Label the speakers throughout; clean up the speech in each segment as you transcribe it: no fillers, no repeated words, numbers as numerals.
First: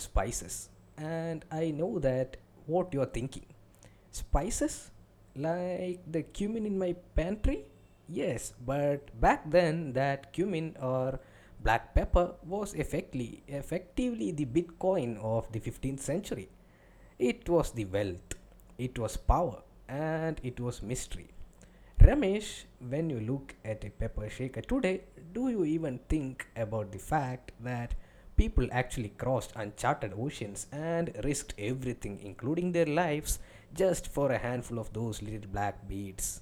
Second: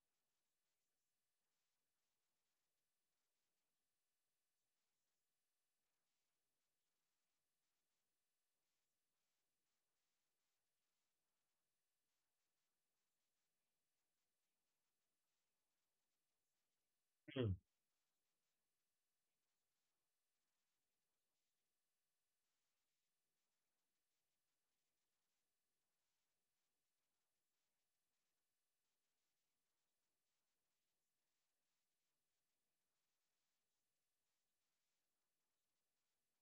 Speaker 1: spices, and I know that what you're thinking. Spices? Like the cumin in my pantry? Yes, but back then that cumin or black pepper was effectively the bitcoin of the 15th century. It
Speaker 2: Hmm.
Speaker 1: was the wealth, it was power, and it was mystery. Ramesh, when you look at a pepper shaker today, do you even think about the fact that people actually crossed uncharted oceans and risked everything, including their lives, just for a handful of those little black beads?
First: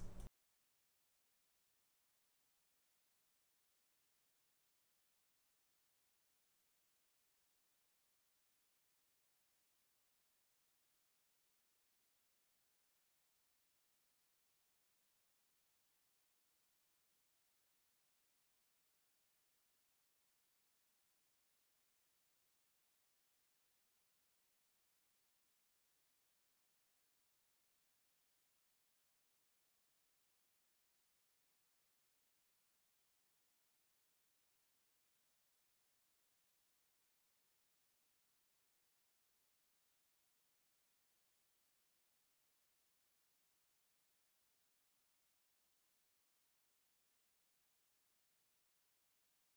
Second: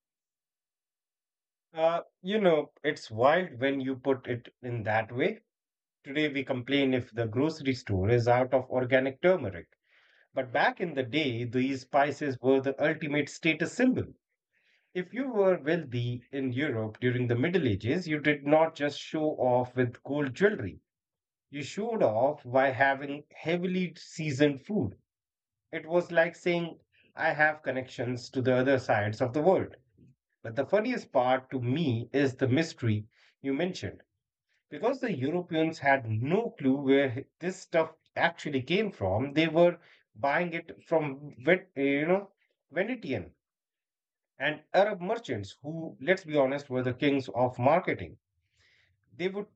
Speaker 2: It's wild when you put it in that way. Today we complain if the grocery store is out of organic turmeric. But back in the day, these spices were the ultimate status symbol. If you were wealthy in Europe during the Middle Ages, you did not just show off with gold jewelry. You showed off by having heavily seasoned food. It was like saying, I have connections to the other sides of the world. But the funniest part to me is the mystery you mentioned. Because the Europeans had no clue where this stuff actually came from, they were buying it from Venetian and Arab merchants who, let's be honest, were the kings of marketing. They would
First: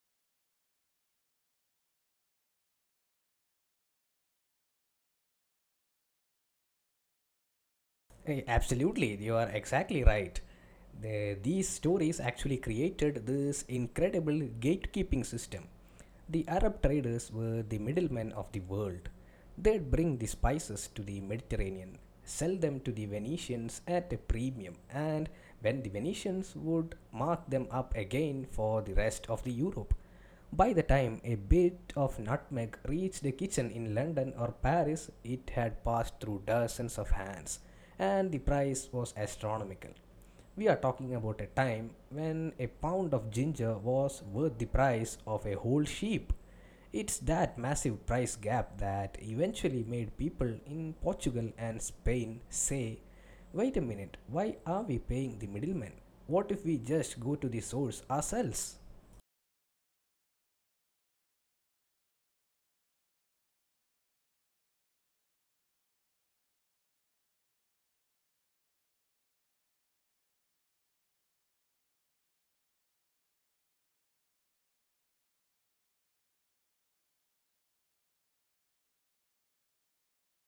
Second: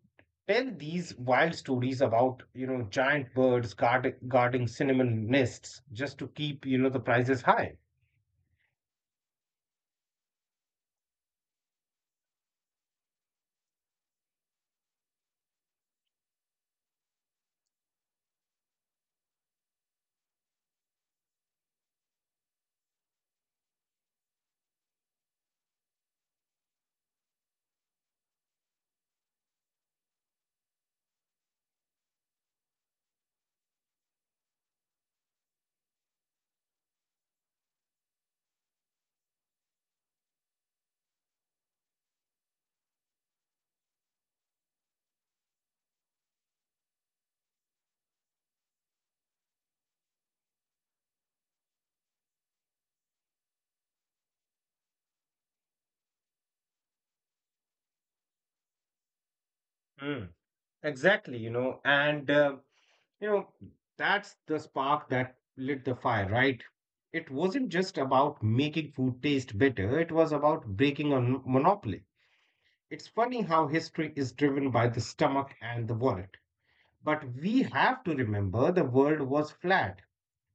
Speaker 2: tell these wild stories about giant birds guarding cinnamon nests just to keep the prices high.
Speaker 1: Absolutely, you are exactly right. These stories actually created this incredible gatekeeping system. The Arab traders were the middlemen of the world. They'd bring the spices to the Mediterranean, sell them to the Venetians at a premium, and when the Venetians would mark them up again for the rest of the Europe. By the time a bit of nutmeg reached a kitchen in London or Paris, it had passed through dozens of hands, and the price was astronomical. We are talking about a time when a pound of ginger was worth the price of a whole sheep. It's that massive price gap that eventually made people in Portugal and Spain say, "Wait a minute, why are we paying the middleman? What if we just go to the source ourselves?"
Speaker 2: Mm, exactly, and you know, that's the spark that lit the fire, right? It wasn't just about making food taste better, it was about breaking a monopoly. It's funny how history is driven by the stomach and the wallet. But we have to remember the world was flat.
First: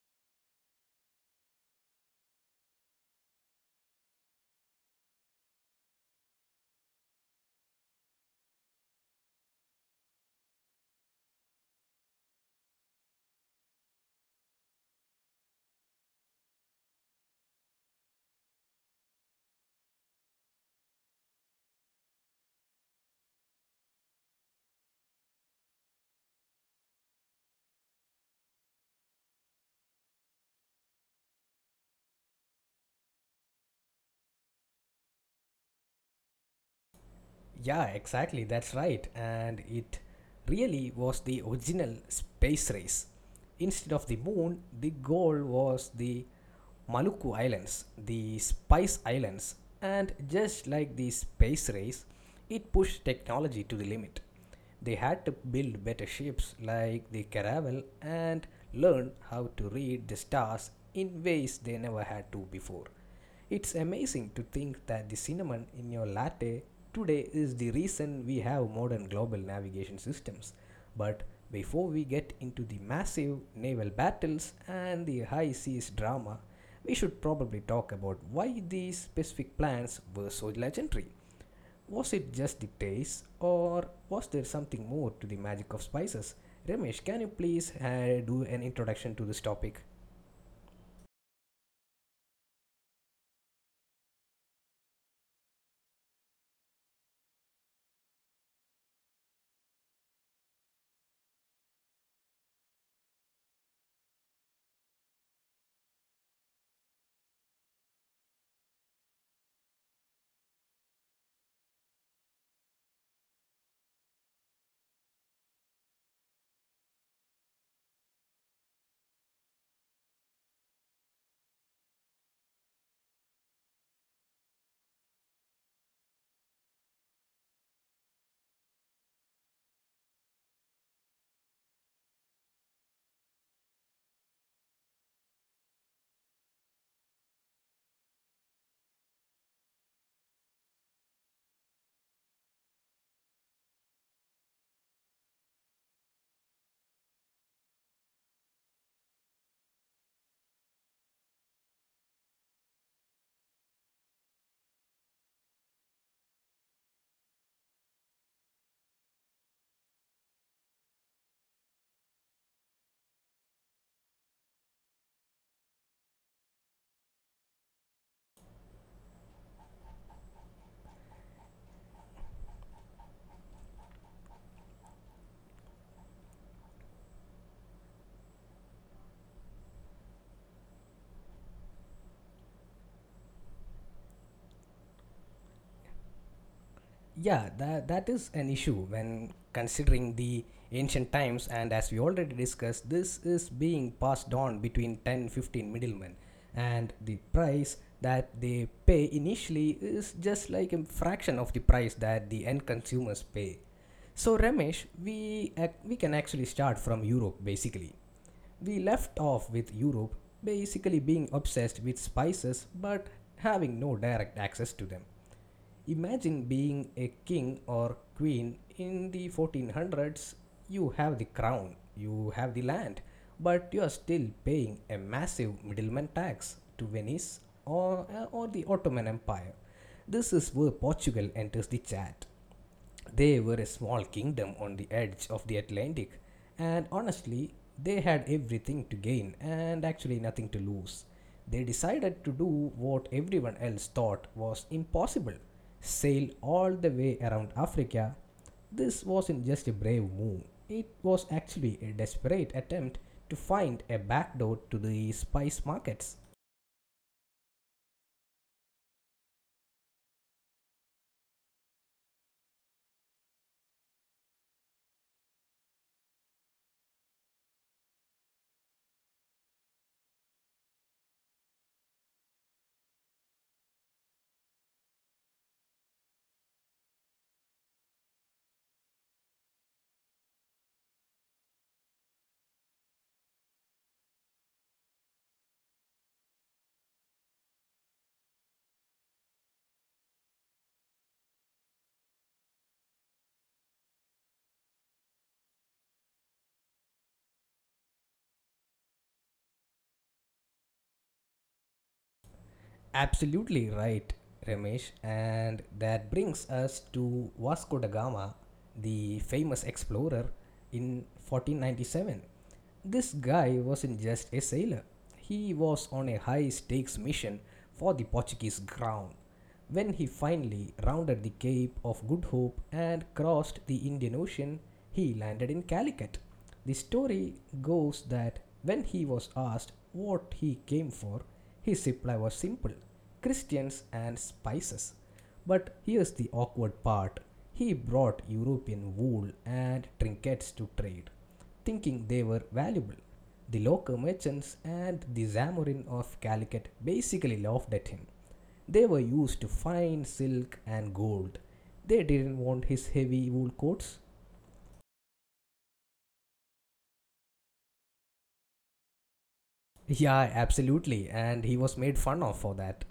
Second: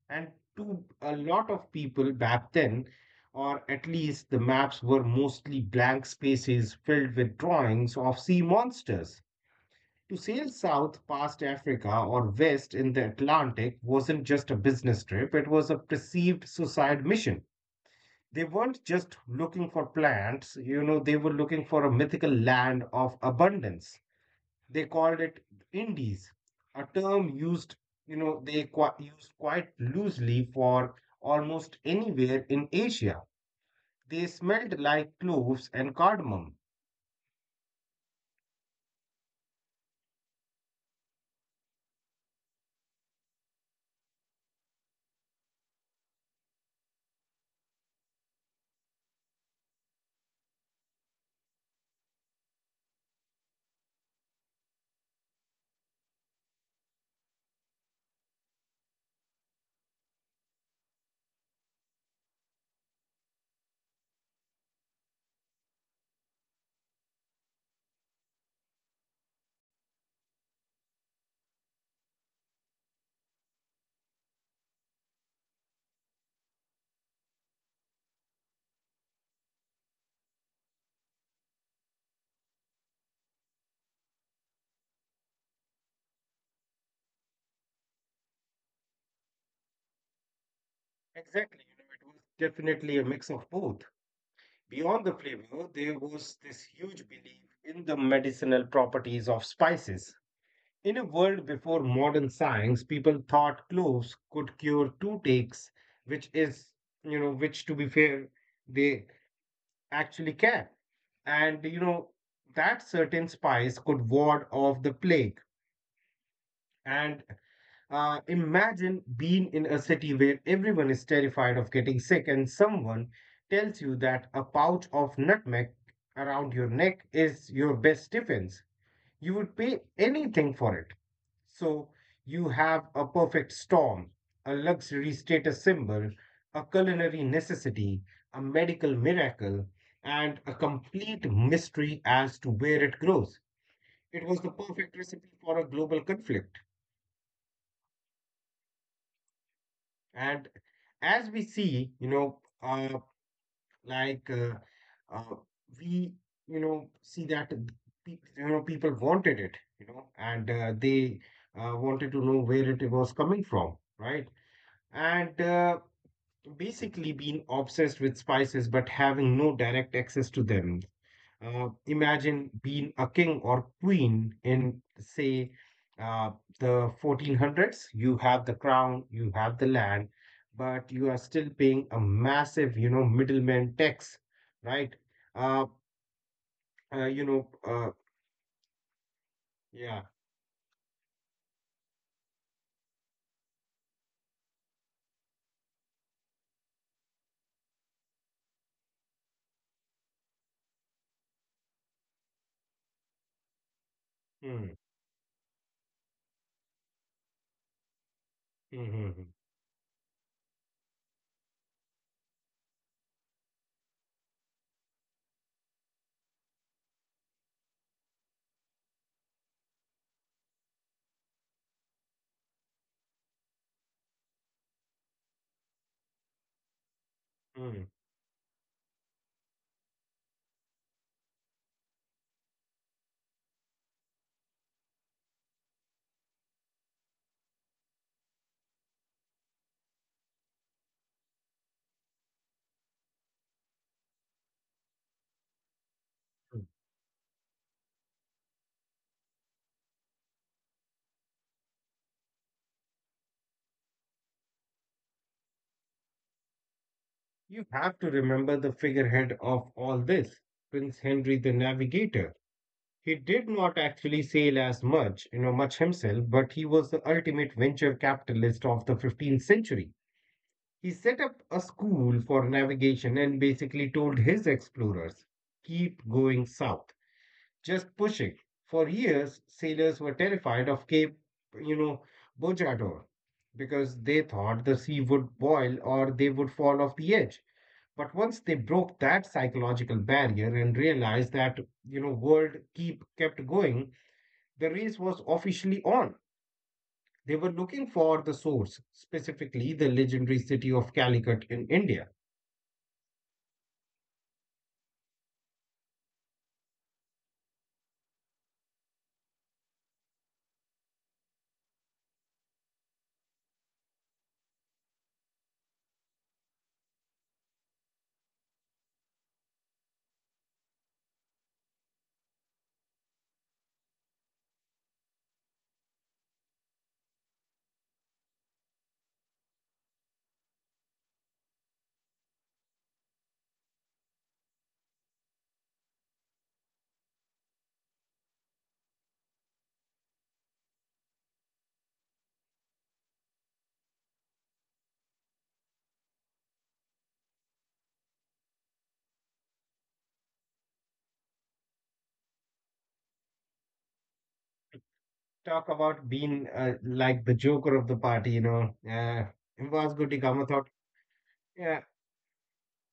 Speaker 2: And to a lot of people back then, or at least the maps were mostly blank spaces filled with drawings of sea monsters. To sail south past Africa or west in the Atlantic wasn't just a business trip, it was a perceived suicide mission. They weren't just looking for plants, they were looking for a mythical land of abundance. They called it indies, a term used, they used quite loosely for almost anywhere in Asia. They smelled like cloves and cardamom.
Speaker 1: Yeah, exactly. That's right. And it really was the original space race. Instead of the moon, the goal was the Maluku Islands, the Spice Islands. And just like the space race, it pushed technology to the limit. They had to build better ships like the Caravel and learn how to read the stars in ways they never had to before. It's amazing to think that the cinnamon in your latte today is the reason we have modern global navigation systems. But before we get into the massive naval battles and the high seas drama, we should probably talk about why these specific plans were so legendary. Was it just the taste, or was there something more to the magic of spices? Ramesh, can you please do an introduction to this topic?
Speaker 2: Exactly, it was definitely a mix of both. Beyond the flavor, there was this huge belief in the medicinal properties of spices. In a world before modern science, people thought cloves could cure toothaches, which is, which to be fair, they actually care, and that certain spice could ward off the plague. And imagine being in a city where everyone is terrified of getting sick, and someone tells you that a pouch of nutmeg around your neck is your best defense you would pay anything for it. So you have a perfect storm, a luxury status symbol, a culinary necessity, a medical miracle, and a complete mystery as to where it grows. It was the perfect recipe for a global conflict. And as we see, like uh, uh, we see that people wanted it and they wanted to know where it was coming from, right? And basically being obsessed with spices but having no direct access to them. Imagine being a king or queen in, say, uh, the 1400s. You have the crown, you have the land, but you are still paying a massive, middleman tax, right? Uh, uh, you
Speaker 1: Yeah,
Speaker 2: know, uh,
Speaker 1: that is an issue when
Speaker 2: yeah.
Speaker 1: considering the ancient times, and as we already discussed, this is being passed on between 10, 15 middlemen, and the price that they pay initially is just like a fraction of the price that the end consumers pay. So
Speaker 2: Mm,
Speaker 1: Ramesh, we can actually start from Europe basically. We
Speaker 2: mm, mm,
Speaker 1: left
Speaker 2: mm,
Speaker 1: off with Europe basically being obsessed with spices but having no direct access to them. Imagine being a king or queen in the 1400s. You have the crown, you have the land, but you are still paying a massive middleman tax to Venice
Speaker 2: mm,
Speaker 1: or the Ottoman Empire. This is where Portugal enters the chat. They were a small kingdom on the edge of the Atlantic, and honestly, they had everything to gain and actually nothing to lose. They decided to do what everyone else thought was impossible: sail
Speaker 2: mm.
Speaker 1: all the way around Africa. This wasn't just a brave move, it was actually a desperate attempt to find a backdoor to the spice markets.
Speaker 2: You have to remember the figurehead of all this, Prince Henry the Navigator. He did not actually sail as much, himself, but he was the ultimate venture capitalist of the 15th century. He set up a school for navigation and basically told his explorers, keep going south, just push it. For years, sailors were terrified of Cape, you know, Bojador because they thought the sea would boil or they would fall off the edge. But once they broke that psychological barrier and realized that world keep kept going, the race was officially on. They were looking for the source, specifically the legendary city of Calicut in India.
Speaker 1: Absolutely right, Ramesh. And that brings us to Vasco da Gama, the famous explorer in 1497. This guy wasn't just a sailor, he was on a high stakes mission for the Portuguese crown. When he finally rounded the Cape of Good Hope and crossed the Indian Ocean, he landed in Calicut. The story goes that when he was asked what he came for, his reply was simple: Christians and spices. But here's the awkward part: he brought European wool and trinkets to trade, thinking they were valuable. The local merchants and the Zamorin of Calicut basically laughed at him. They were used to fine silk and gold. They didn't want his heavy wool coats.
Speaker 2: Talk about being like the joker of the party. Vasco
Speaker 1: Yeah,
Speaker 2: da Gama thought,
Speaker 1: absolutely. And he was
Speaker 2: yeah,
Speaker 1: made fun of for that.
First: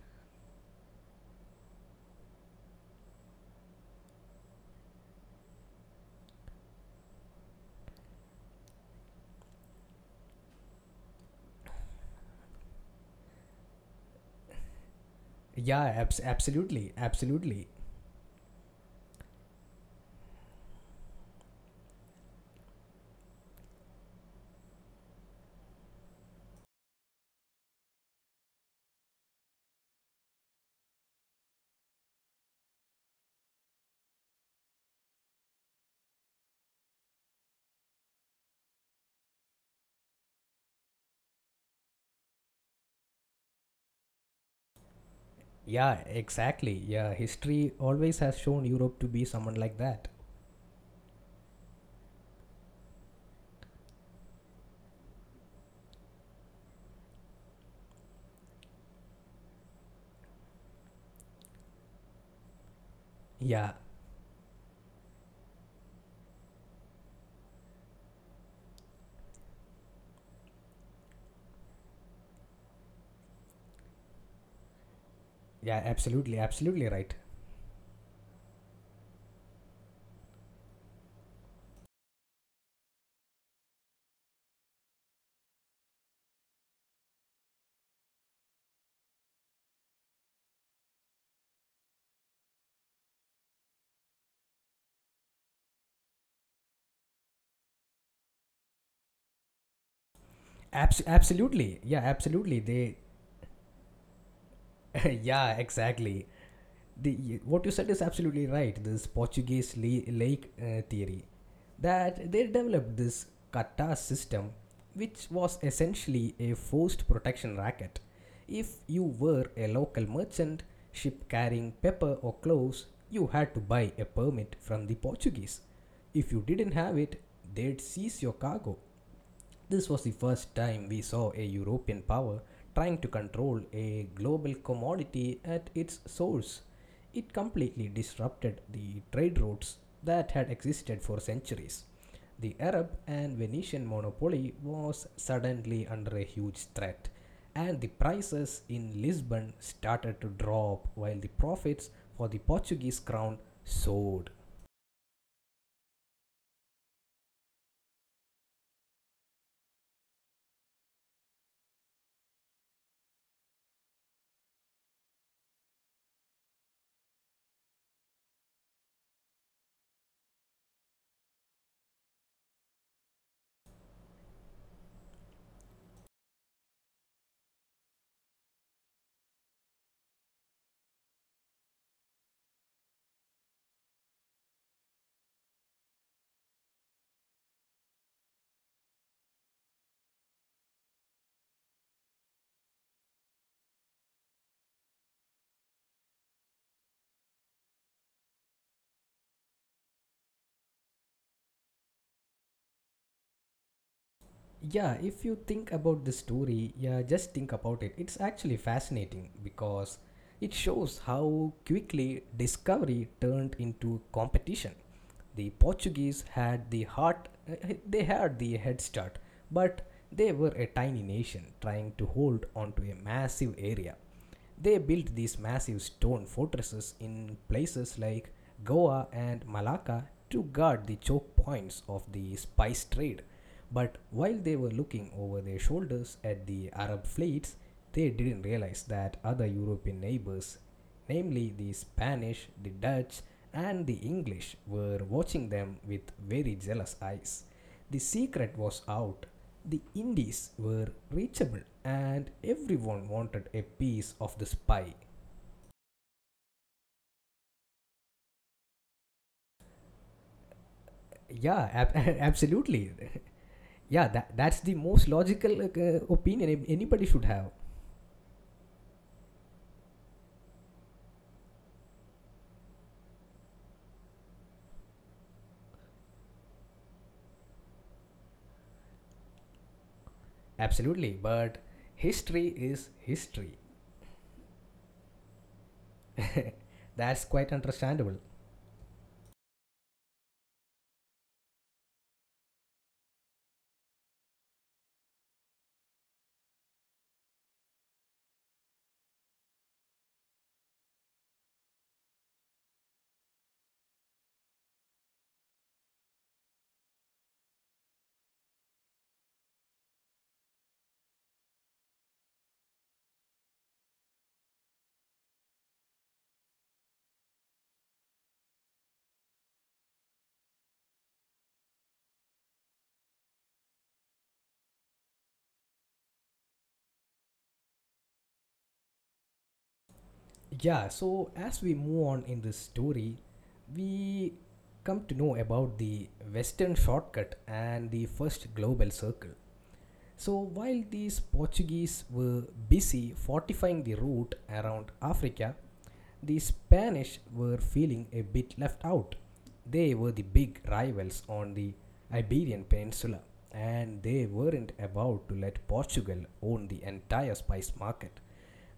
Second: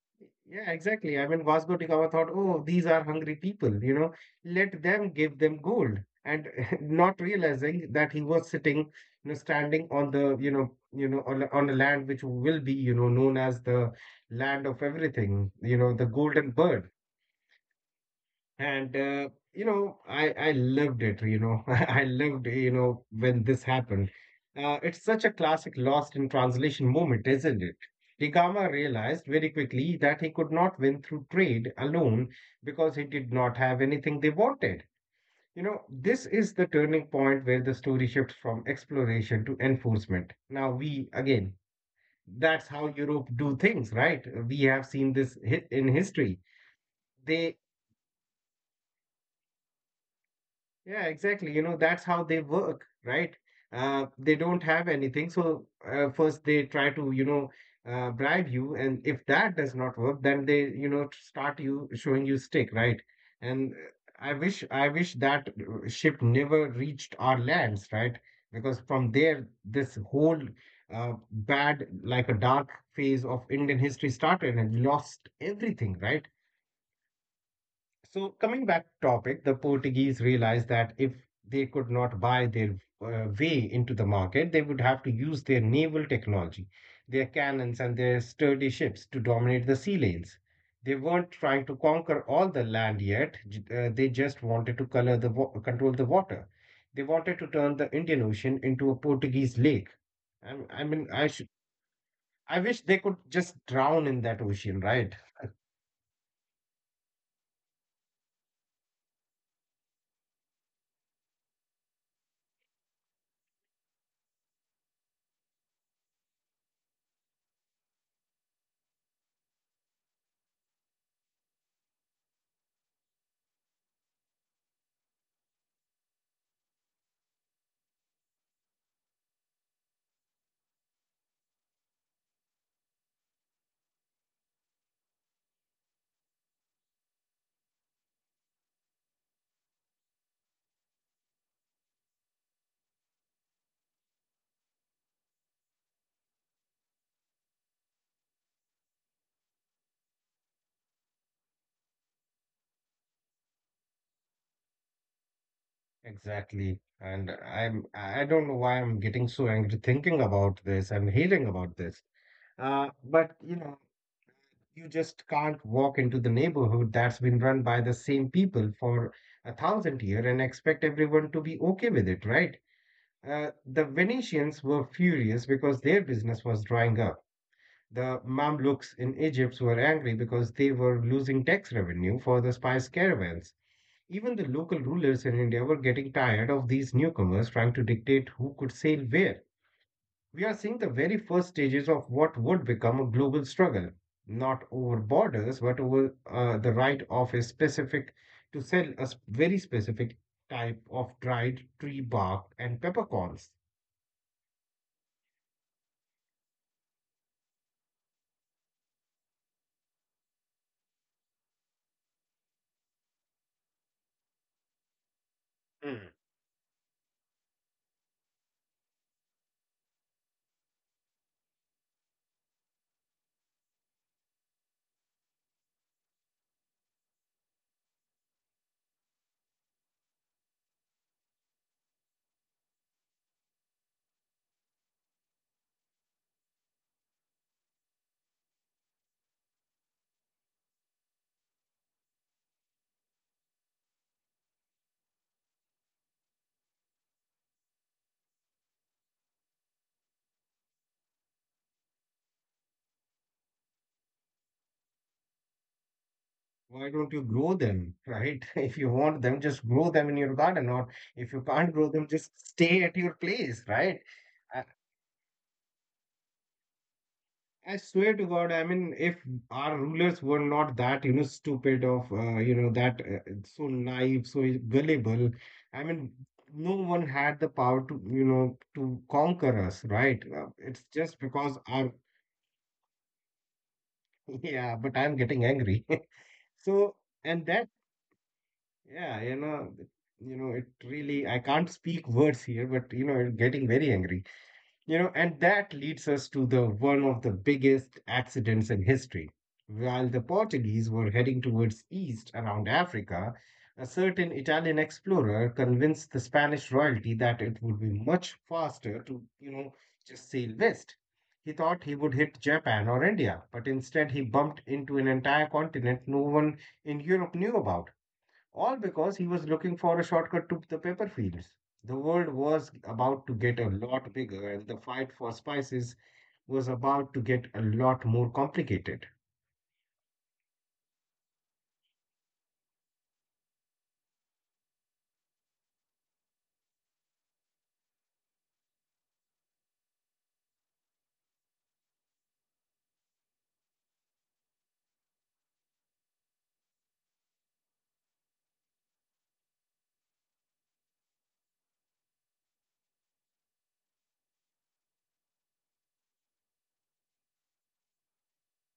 Speaker 2: yeah, exactly. I mean, Vasco da Gama thought, oh, these are hungry people, let them give them gold. And not realizing that he was sitting, standing on the, you know, on a land which will be, known as the land of everything, the golden bird.
Speaker 1: Absolutely. Absolutely.
Speaker 2: And I loved it. I loved when this happened. It's such a classic lost in translation moment, isn't it? Degama realized very quickly that he could not win through trade alone because he did not have anything they wanted. This is the turning point where the story shifts from exploration to enforcement. Now we again, that's how Europe do things, right? We have seen this in
Speaker 1: Yeah,
Speaker 2: history
Speaker 1: exactly. Yeah,
Speaker 2: they
Speaker 1: history always has shown Europe to be someone like that.
Speaker 2: yeah, exactly. That's how they work, right? They don't have anything. So first they try to, bribe you, and if that does not work, then they, start you showing you stick, right? And
Speaker 1: Yeah.
Speaker 2: I wish that ship never reached our lands, right? Because from there, this whole bad, like a dark phase of Indian history started, and lost
Speaker 1: Yeah,
Speaker 2: everything, right?
Speaker 1: absolutely. Absolutely right.
Speaker 2: So coming back to topic, the Portuguese realized that if they could not buy their way into the market, they would have to use their naval technology, their cannons and their sturdy ships to dominate the sea lanes. They weren't trying to conquer all the land yet. They just wanted to control the water. They wanted to turn the Indian Ocean into a Portuguese lake. I mean, I should.
Speaker 1: Absolutely. Yeah, absolutely.
Speaker 2: I wish
Speaker 1: They
Speaker 2: they could just drown in that ocean, right?
Speaker 1: Yeah, exactly. The what you said is absolutely right. This lake theory that they developed, this kata system, which was essentially a forced protection racket: if you were a local merchant ship carrying pepper or cloves, you had to buy a permit from the Portuguese. If you didn't have it, they'd seize your cargo. This was the first time we saw a European power trying to control a global commodity at its source. It completely disrupted the trade routes that had existed for centuries. The Arab and Venetian monopoly was suddenly under a huge threat, and the prices in Lisbon started to drop while the profits for the Portuguese crown soared.
Speaker 2: Exactly. And I don't know why I'm getting so angry thinking about this and hearing about this. But you just can't walk into the neighborhood that's been run by the same people for 1,000 years and expect everyone to be okay with it, right? The Venetians were furious because their business was drying up. The Mamluks in Egypt were angry because they were losing tax revenue for the spice caravans. Even the local rulers in India were getting tired of these newcomers trying to dictate who could sail where. We are seeing the very first stages of what would become a global struggle, not over borders, but over the right of a specific to sell a very specific type of dried tree bark and peppercorns.
Speaker 1: Yeah, if you think about the story, yeah, just think about it. It's actually fascinating because it shows how quickly discovery turned into competition. The
Speaker 2: Hmm.
Speaker 1: Portuguese had the heart, they had the head start, but they were a tiny nation trying to hold onto a massive area. They built these massive stone fortresses in places like Goa and Malacca to guard the choke points of the spice trade. But while they were looking over their shoulders at the Arab fleets, they didn't realize that other European neighbors, namely the Spanish, the Dutch, and the English, were watching them with very jealous eyes. The secret was out, the Indies were reachable, and everyone wanted a piece of the pie.
Speaker 2: Why don't you grow them, right? If you want them, just grow them in your garden, or if you can't grow them, just stay
Speaker 1: Absolutely.
Speaker 2: at your place,
Speaker 1: Yeah,
Speaker 2: right?
Speaker 1: that's the most logical opinion anybody should have.
Speaker 2: I swear to God, I mean, if our rulers were not that, stupid of, that so naive, so gullible, I mean, no one had the power to, conquer us, right? It's
Speaker 1: Absolutely,
Speaker 2: just
Speaker 1: but
Speaker 2: because our,
Speaker 1: history is history.
Speaker 2: yeah, but I'm getting angry. So,
Speaker 1: That's
Speaker 2: and
Speaker 1: quite
Speaker 2: that,
Speaker 1: understandable.
Speaker 2: yeah, it really, I can't speak words here, but, I'm getting very angry. And that leads us to the one of the biggest accidents in history. While the Portuguese were heading towards east around Africa, a certain Italian explorer convinced the Spanish royalty that it would be much faster to, just sail west. He thought he would hit Japan or India, but instead he bumped into an entire continent no one in Europe knew about all because he was looking for a shortcut to the pepper fields. The world was about to get a lot bigger, and the fight for spices was about to get a lot more complicated.
Speaker 1: Yeah, so as we move on in this story, we come to know about the Western shortcut and the first global circle. So while these Portuguese were busy fortifying the route around Africa, the Spanish were feeling a bit left out. They were the big rivals on the Iberian Peninsula, and they weren't about to let Portugal own the entire spice market.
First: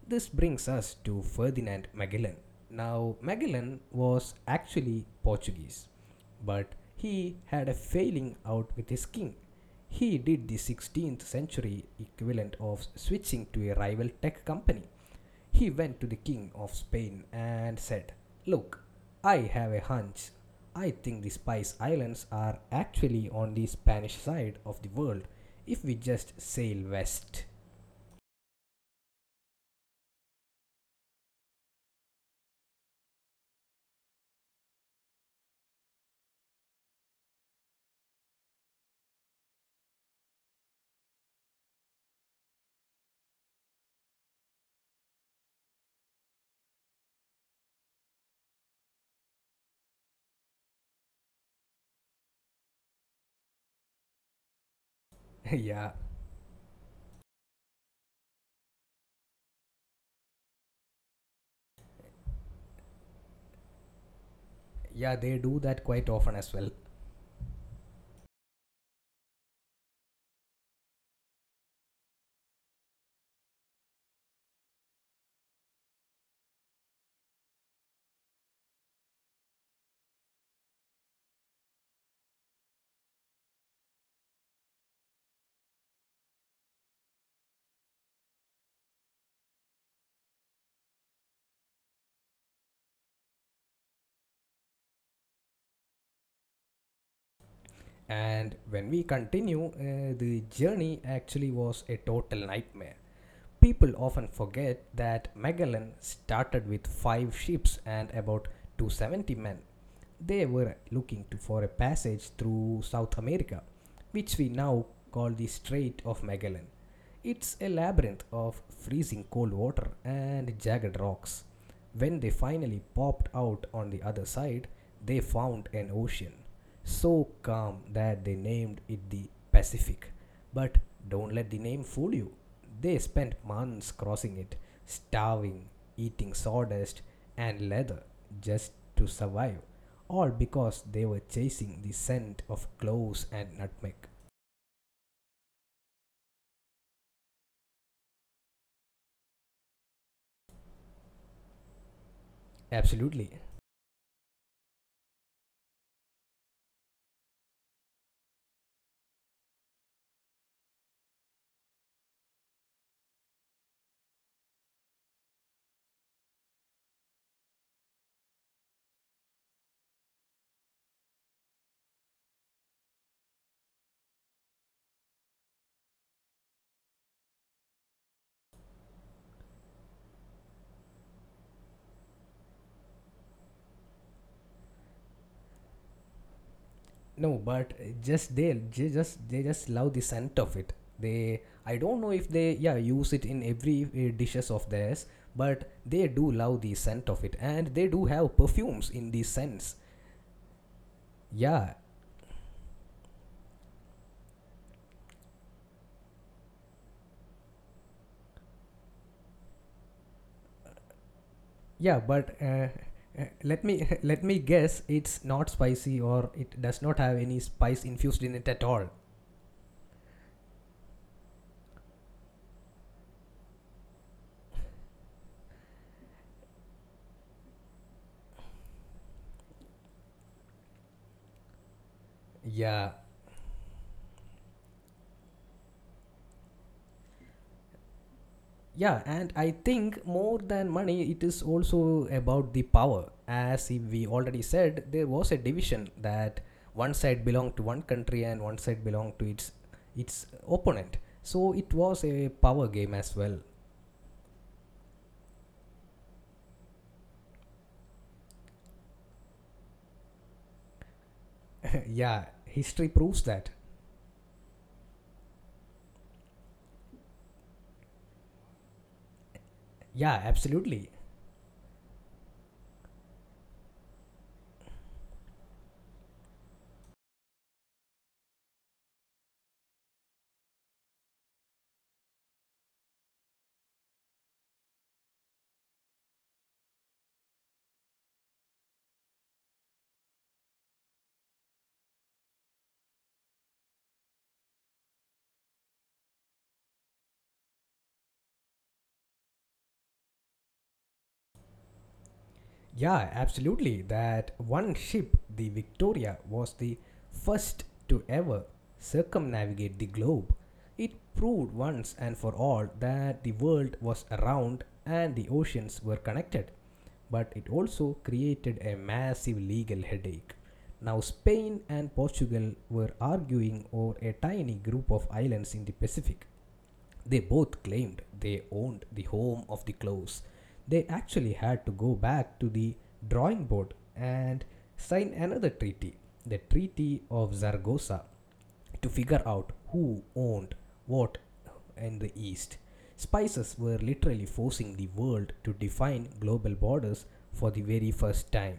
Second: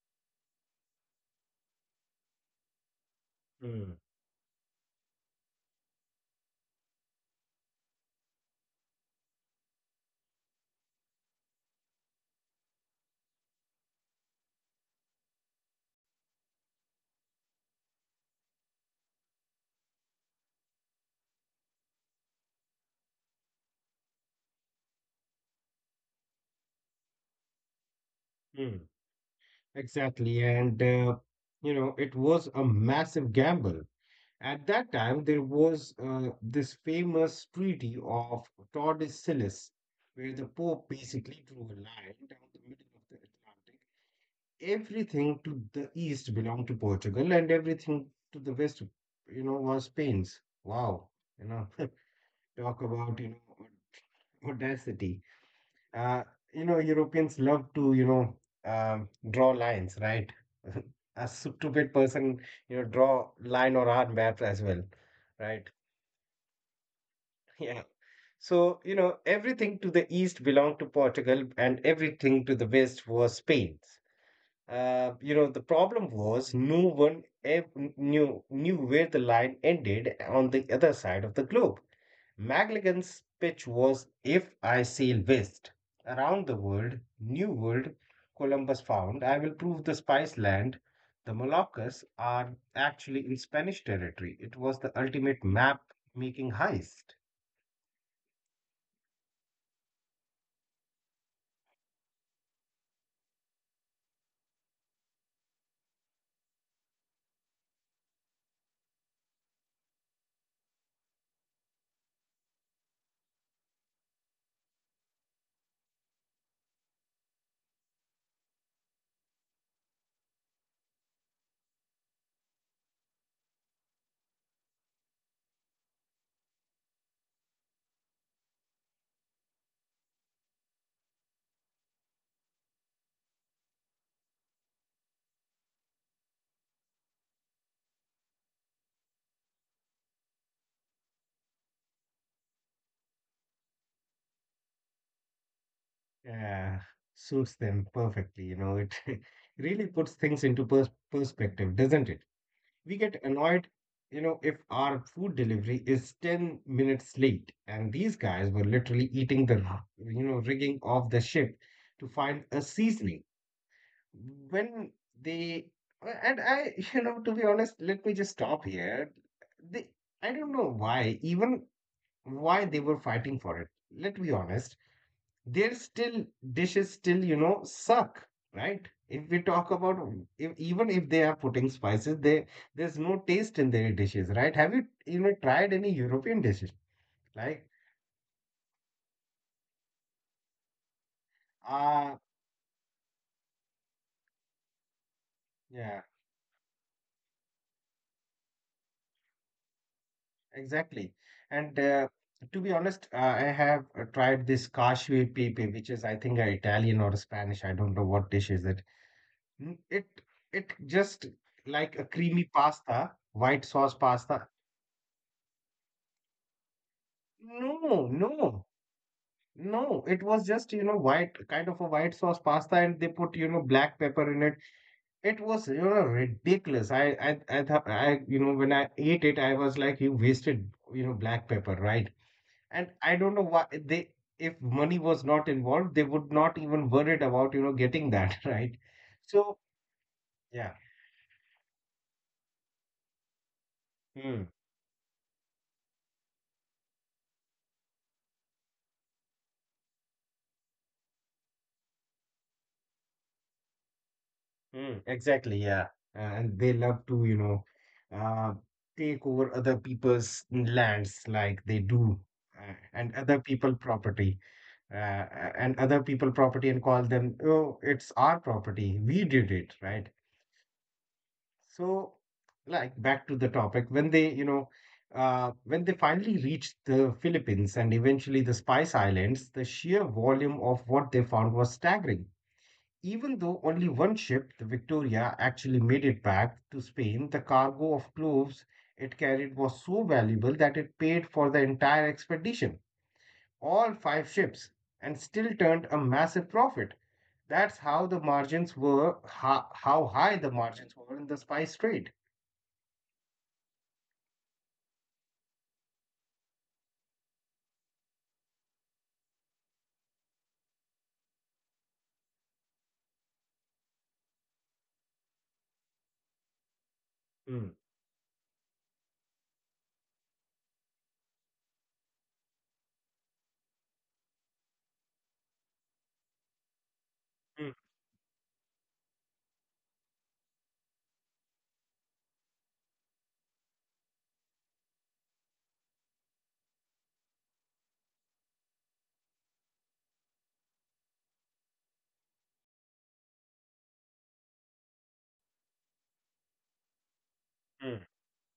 Speaker 1: This brings us to Ferdinand Magellan. Now, Magellan
Speaker 2: Hmm.
Speaker 1: was actually Portuguese, but he had a failing out with his king. He did the 16th century equivalent of switching to a rival tech company. He went to the king of Spain and said, "Look, I have a hunch. I think the Spice Islands are actually on the Spanish side of the world if we just sail west."
Speaker 2: Hmm. Exactly, and it was a massive gamble. At that time, there was this famous treaty of Tordesillas, where the Pope basically drew a line down the middle of the Atlantic everything to the east belonged to Portugal and everything to the west, was Spain's. Wow. You know, talk about, audacity.
Speaker 1: yeah,
Speaker 2: Uh, Europeans love to, draw lines, right? A stupid person, draw line or art maps as well,
Speaker 1: yeah they do
Speaker 2: right?
Speaker 1: that quite often as well.
Speaker 2: Yeah. So, everything to the east belonged to Portugal and everything to the west was Spain's. The problem was no one knew where the line ended on the other side of the globe. McLagan's pitch was if I sail west around the world, new world, Columbus found, I will prove the spice land, the Moluccas are actually in Spanish territory. It was the ultimate map making heist.
Speaker 1: And when we continue, the journey actually was a total nightmare. People often forget that Magellan started with five ships and about 270 men. They were looking to, for a passage through South America, which we now call the Strait of Magellan. It's a labyrinth of freezing cold water and jagged rocks. When they finally popped out on the other side, they found an ocean so calm that they named it the Pacific. But don't let the name fool you. They spent months crossing it, starving, eating sawdust and leather just to survive, all because they were chasing the scent of cloves and nutmeg.
Speaker 2: Yeah, suits them perfectly, it really puts things into perspective, doesn't it? We get
Speaker 1: Absolutely.
Speaker 2: annoyed, if our food delivery is 10 minutes late. And these guys were literally eating the, rigging of the ship to find a seasoning. When they, and I, to be honest, let me just stop here. They, I don't know why, even why they were fighting for it. Let's be honest, there's still dishes still, suck, right? If we talk about if, even if they are putting spices, they there's no taste in their dishes, right? Have you you know tried any European dishes?
Speaker 1: No,
Speaker 2: Like
Speaker 1: but they just love the scent of it. They, I don't know
Speaker 2: ah,
Speaker 1: if they yeah use it in every dishes of theirs, but
Speaker 2: yeah,
Speaker 1: they do love the scent of it, and they do have perfumes in the scents.
Speaker 2: exactly.
Speaker 1: Yeah,
Speaker 2: And to be honest, I have tried this cacio e pepe, which is I think a Italian or a Spanish. I don't know what dish is it. Mm, it just
Speaker 1: yeah,
Speaker 2: like a
Speaker 1: but
Speaker 2: creamy pasta,
Speaker 1: let
Speaker 2: white
Speaker 1: me
Speaker 2: sauce
Speaker 1: let me
Speaker 2: pasta.
Speaker 1: guess, it's not spicy or it does not have any spice
Speaker 2: No,
Speaker 1: infused in it at
Speaker 2: no.
Speaker 1: all.
Speaker 2: No, it was just, white, kind of a white sauce pasta, and they put, black pepper in it. It was ridiculous. I thought, I, when I ate it, I was like, you wasted, black pepper, right?
Speaker 1: Yeah,
Speaker 2: And I don't know why they, if money was not involved, they would not even worried about, getting that, right?
Speaker 1: yeah, and I
Speaker 2: So,
Speaker 1: think more than
Speaker 2: yeah.
Speaker 1: money, it is also about the power. As we already
Speaker 2: Hmm.
Speaker 1: said, there was a division that one side belonged to one country and one side belonged to its opponent. So it was a power game as well.
Speaker 2: Mm, exactly, yeah. And they love to, uh, take over other people's lands like they do,
Speaker 1: yeah, history
Speaker 2: and
Speaker 1: proves
Speaker 2: other
Speaker 1: that.
Speaker 2: people property, and other people property and call them, oh, it's our property. We did it, right?
Speaker 1: Yeah, absolutely.
Speaker 2: So, like back to the topic, when when they finally reached the Philippines and eventually the Spice Islands, the sheer volume of what they found was staggering. Even though only one ship, the Victoria, actually made it back to Spain, the cargo of cloves it carried was so valuable that it paid for the entire expedition, all five ships, and still turned a massive profit. That's how the margins were, how high the margins were in the spice trade.
Speaker 1: Yeah, absolutely. That one ship, the Victoria, was the first to ever circumnavigate the globe. It proved once and for all that the world was around and the oceans were connected. But it
Speaker 2: Mm,
Speaker 1: also created a massive legal headache. Now, Spain and Portugal were arguing over a tiny group of islands in the Pacific. They both
Speaker 2: mm,
Speaker 1: claimed they owned the home of the clothes. They actually had to go back to the drawing board and sign another treaty, the Treaty of Zaragoza, to figure out who owned what in the East. Spices were literally forcing the world to define global borders for the very
Speaker 2: mm.
Speaker 1: first time.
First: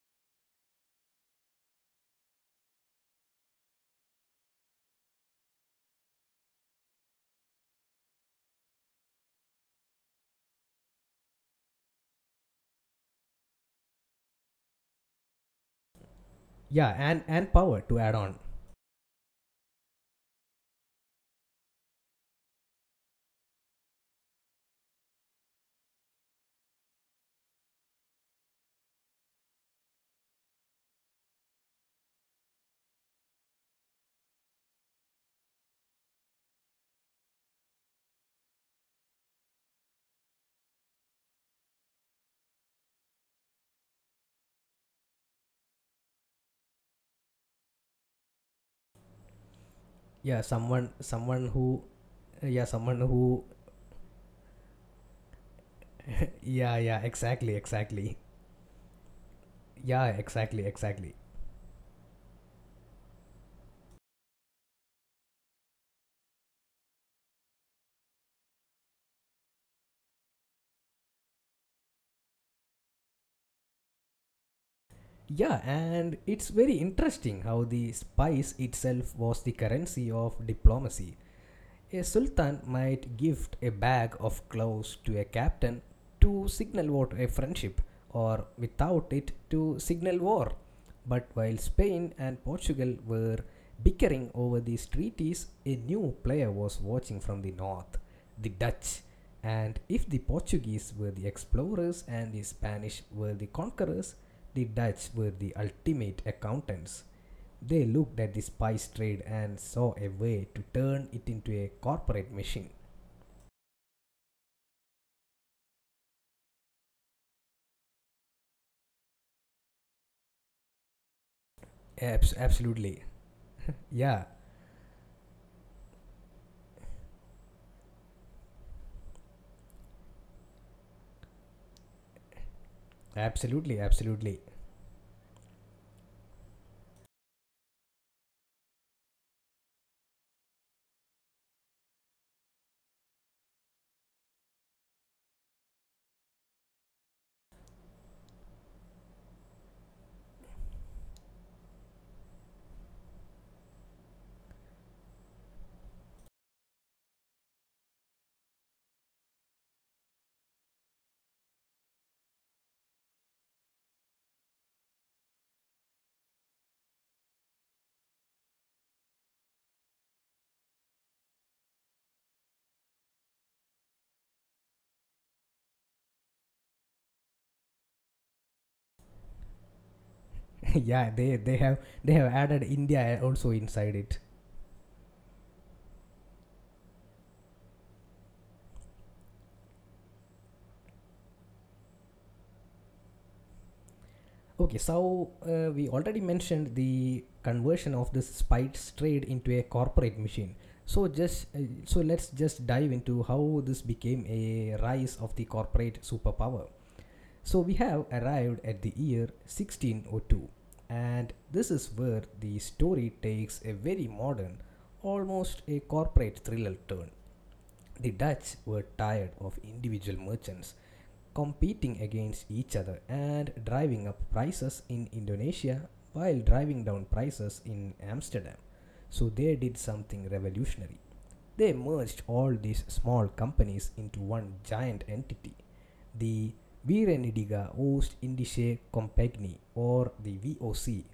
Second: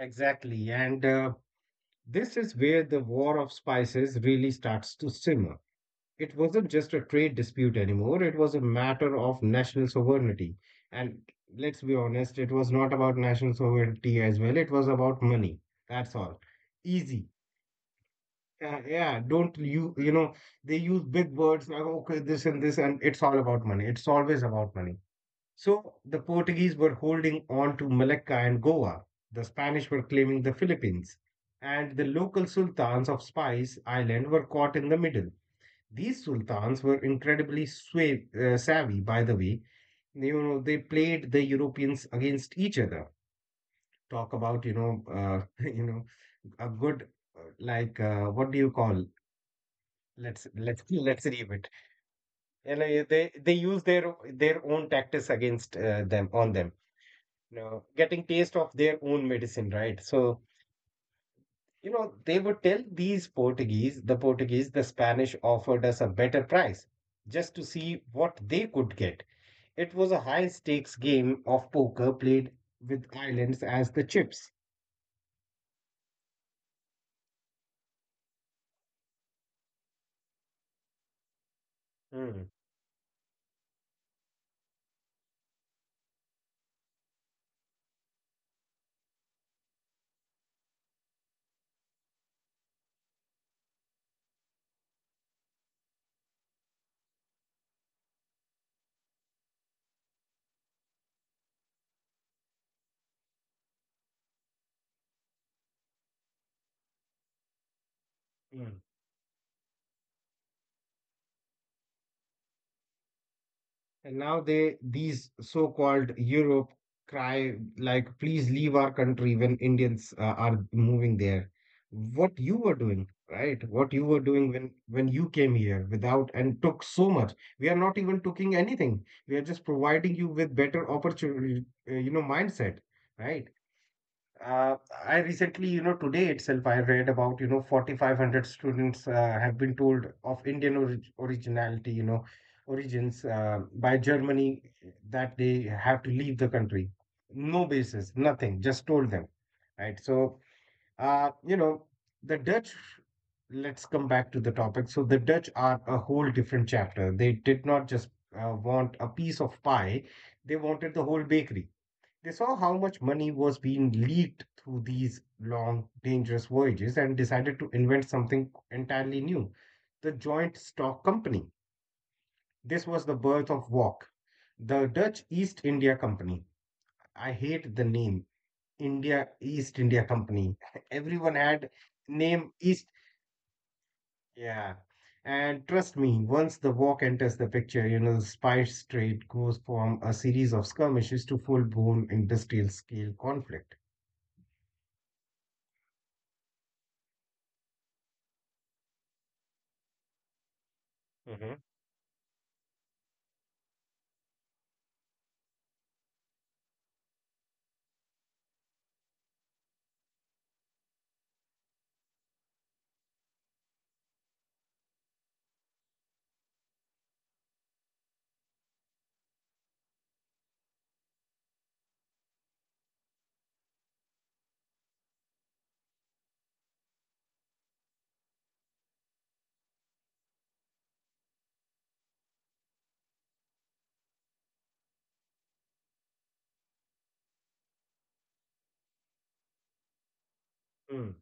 Speaker 2: Exactly. And this is where the war of spices really starts to simmer. It wasn't just a trade dispute anymore, it was a matter of national sovereignty. And let's be honest, it was not about national sovereignty as well, it was about money. That's all.
Speaker 1: Yeah,
Speaker 2: Easy.
Speaker 1: and power to add on.
Speaker 2: Yeah, don't you, they use big words like, okay, this and this, and it's all about money. It's always about money. So the Portuguese were holding on to Malacca and Goa. The Spanish were claiming the Philippines. And the local sultans of Spice Island were caught in the middle. These sultans were incredibly savvy, by the way. You know, they played the Europeans against each other. Talk about, a good like what do you call?
Speaker 1: Yeah,
Speaker 2: Let's let's
Speaker 1: someone
Speaker 2: let's
Speaker 1: someone
Speaker 2: leave it.
Speaker 1: who, yeah,
Speaker 2: And
Speaker 1: someone
Speaker 2: know, they
Speaker 1: who,
Speaker 2: they use their own tactics against them on them.
Speaker 1: yeah, yeah,
Speaker 2: You
Speaker 1: exactly,
Speaker 2: know,
Speaker 1: exactly.
Speaker 2: getting taste of their own medicine, right?
Speaker 1: Yeah,
Speaker 2: So,
Speaker 1: exactly, exactly.
Speaker 2: you know, they would tell these Portuguese, the Spanish offered us a better price just to see what they could get. It was a high stakes game of poker played with islands as the chips.
Speaker 1: Yeah, and it's very interesting how the spice itself was the currency of diplomacy. A
Speaker 2: Hmm.
Speaker 1: sultan might gift a bag of clothes to a captain to signal what a friendship, or without it to signal war. But while Spain and Portugal were bickering over these treaties, a new player was watching from the north, the Dutch. And if the Portuguese were the explorers and the Spanish were the conquerors, the Dutch were the ultimate accountants. They looked at the
Speaker 2: Hmm.
Speaker 1: spice trade and saw a way to turn it into a corporate machine.
Speaker 2: And now they these so-called Europe cry like, please leave our country when Indians are moving there. What you were doing,
Speaker 1: Absolutely.
Speaker 2: right? What you were
Speaker 1: Yeah,
Speaker 2: doing when you came here without and took so much. We are not even taking anything. We are just providing you with better opportunity, mindset, right?
Speaker 1: absolutely, absolutely.
Speaker 2: Uh, I recently, today itself, I read about, 4,500 students have been told of Indian originality, origins by Germany that they have to leave the country. No basis, nothing, just told them, right? So, uh, you know, the Dutch, let's come back to the topic. So, the Dutch are a whole different chapter. They did not just want a piece of pie, they wanted the whole bakery. They saw how much money was being leaked through these long, dangerous voyages and decided to invent something entirely new, the Joint Stock Company. This was the birth of WOC, the Dutch East India Company. I hate the name India East India Company.
Speaker 1: Yeah,
Speaker 2: Everyone had
Speaker 1: they have
Speaker 2: name
Speaker 1: added
Speaker 2: East.
Speaker 1: India also inside it.
Speaker 2: Yeah. And trust me, once the walk enters the picture, you know, the Spice Trade goes from a series of skirmishes to full blown industrial scale conflict.
Speaker 1: Okay, so we already mentioned the conversion of this spice trade into a corporate machine. So just let's just dive into how this became a rise of the corporate superpower. So we have arrived at the year 1602, and this is where the story takes a very modern, almost a corporate thriller turn. The Dutch were tired of individual merchants competing against each other and driving up prices in Indonesia while driving down prices in Amsterdam. So they did something revolutionary. They merged all these small companies into one giant entity, the Virenidiga Oost Indische Compagnie or the
Speaker 2: Mhm.
Speaker 1: VOC.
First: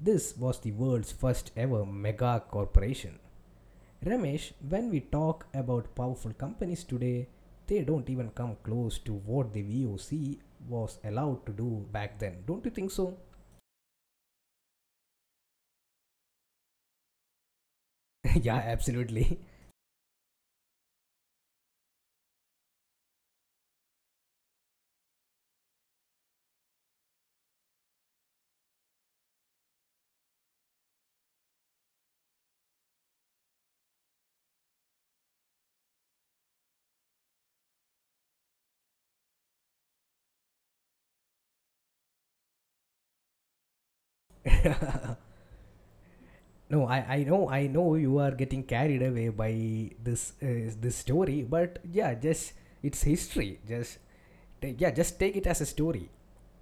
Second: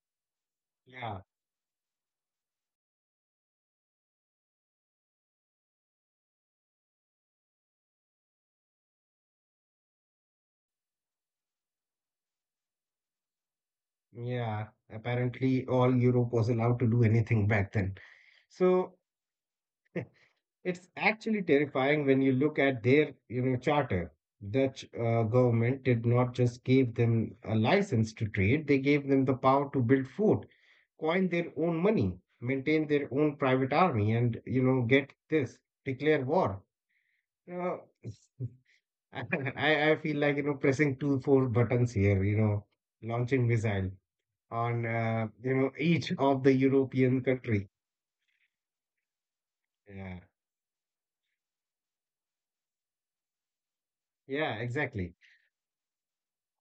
Speaker 1: This was the world's
Speaker 2: Yeah,
Speaker 1: first ever mega corporation. Ramesh, when we talk about powerful companies today, they don't even come close to what the VOC was allowed to do back then. Don't you think so?
Speaker 2: yeah. Apparently, all Europe was allowed to do anything back then.
Speaker 1: Yeah,
Speaker 2: So
Speaker 1: absolutely.
Speaker 2: it's actually terrifying when you look at their, charter. Dutch government did not just give them a license to trade; they gave them the power to build fort, coin their own money, maintain their own private army, and you know, get this, declare war. You know, I feel like you know pressing 2, 4 buttons here. You know, launching missile on you know each of the
Speaker 1: No, I,
Speaker 2: European
Speaker 1: I know
Speaker 2: country.
Speaker 1: I know you are getting carried away by
Speaker 2: Yeah,
Speaker 1: this this story, but yeah, just it's history. Just
Speaker 2: yeah,
Speaker 1: yeah,
Speaker 2: exactly.
Speaker 1: just take it as a story.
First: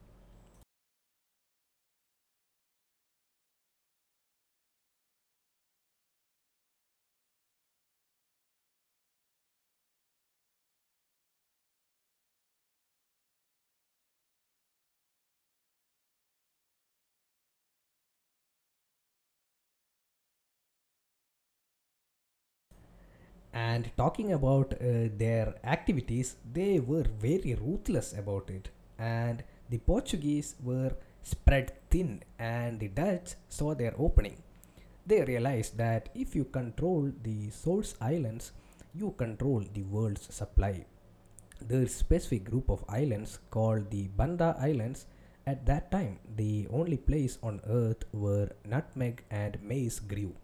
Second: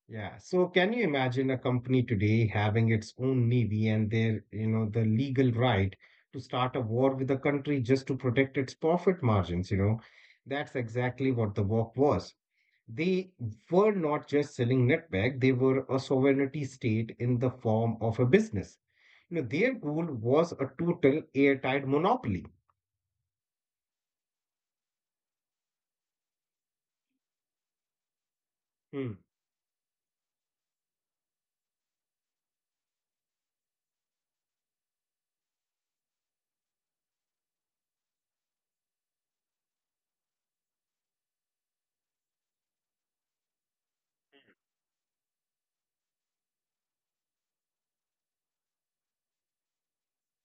Speaker 2: Yeah. So can you imagine a company today having its own navy and their you know the legal right to start a war with a country just to protect its profit margins? You know, that's exactly what the walk was. They were not just selling netback; they were a sovereignty state in the form of a business. You know, their goal was a total airtight monopoly.
Speaker 1: And talking about their activities, they were very ruthless about it,
Speaker 2: Hmm.
Speaker 1: and the Portuguese were spread thin, and the Dutch saw their opening. They realized that if you control the source islands, you control the world's supply. The specific group of islands called the Banda Islands. At that time, the only place on earth where nutmeg and maize grew.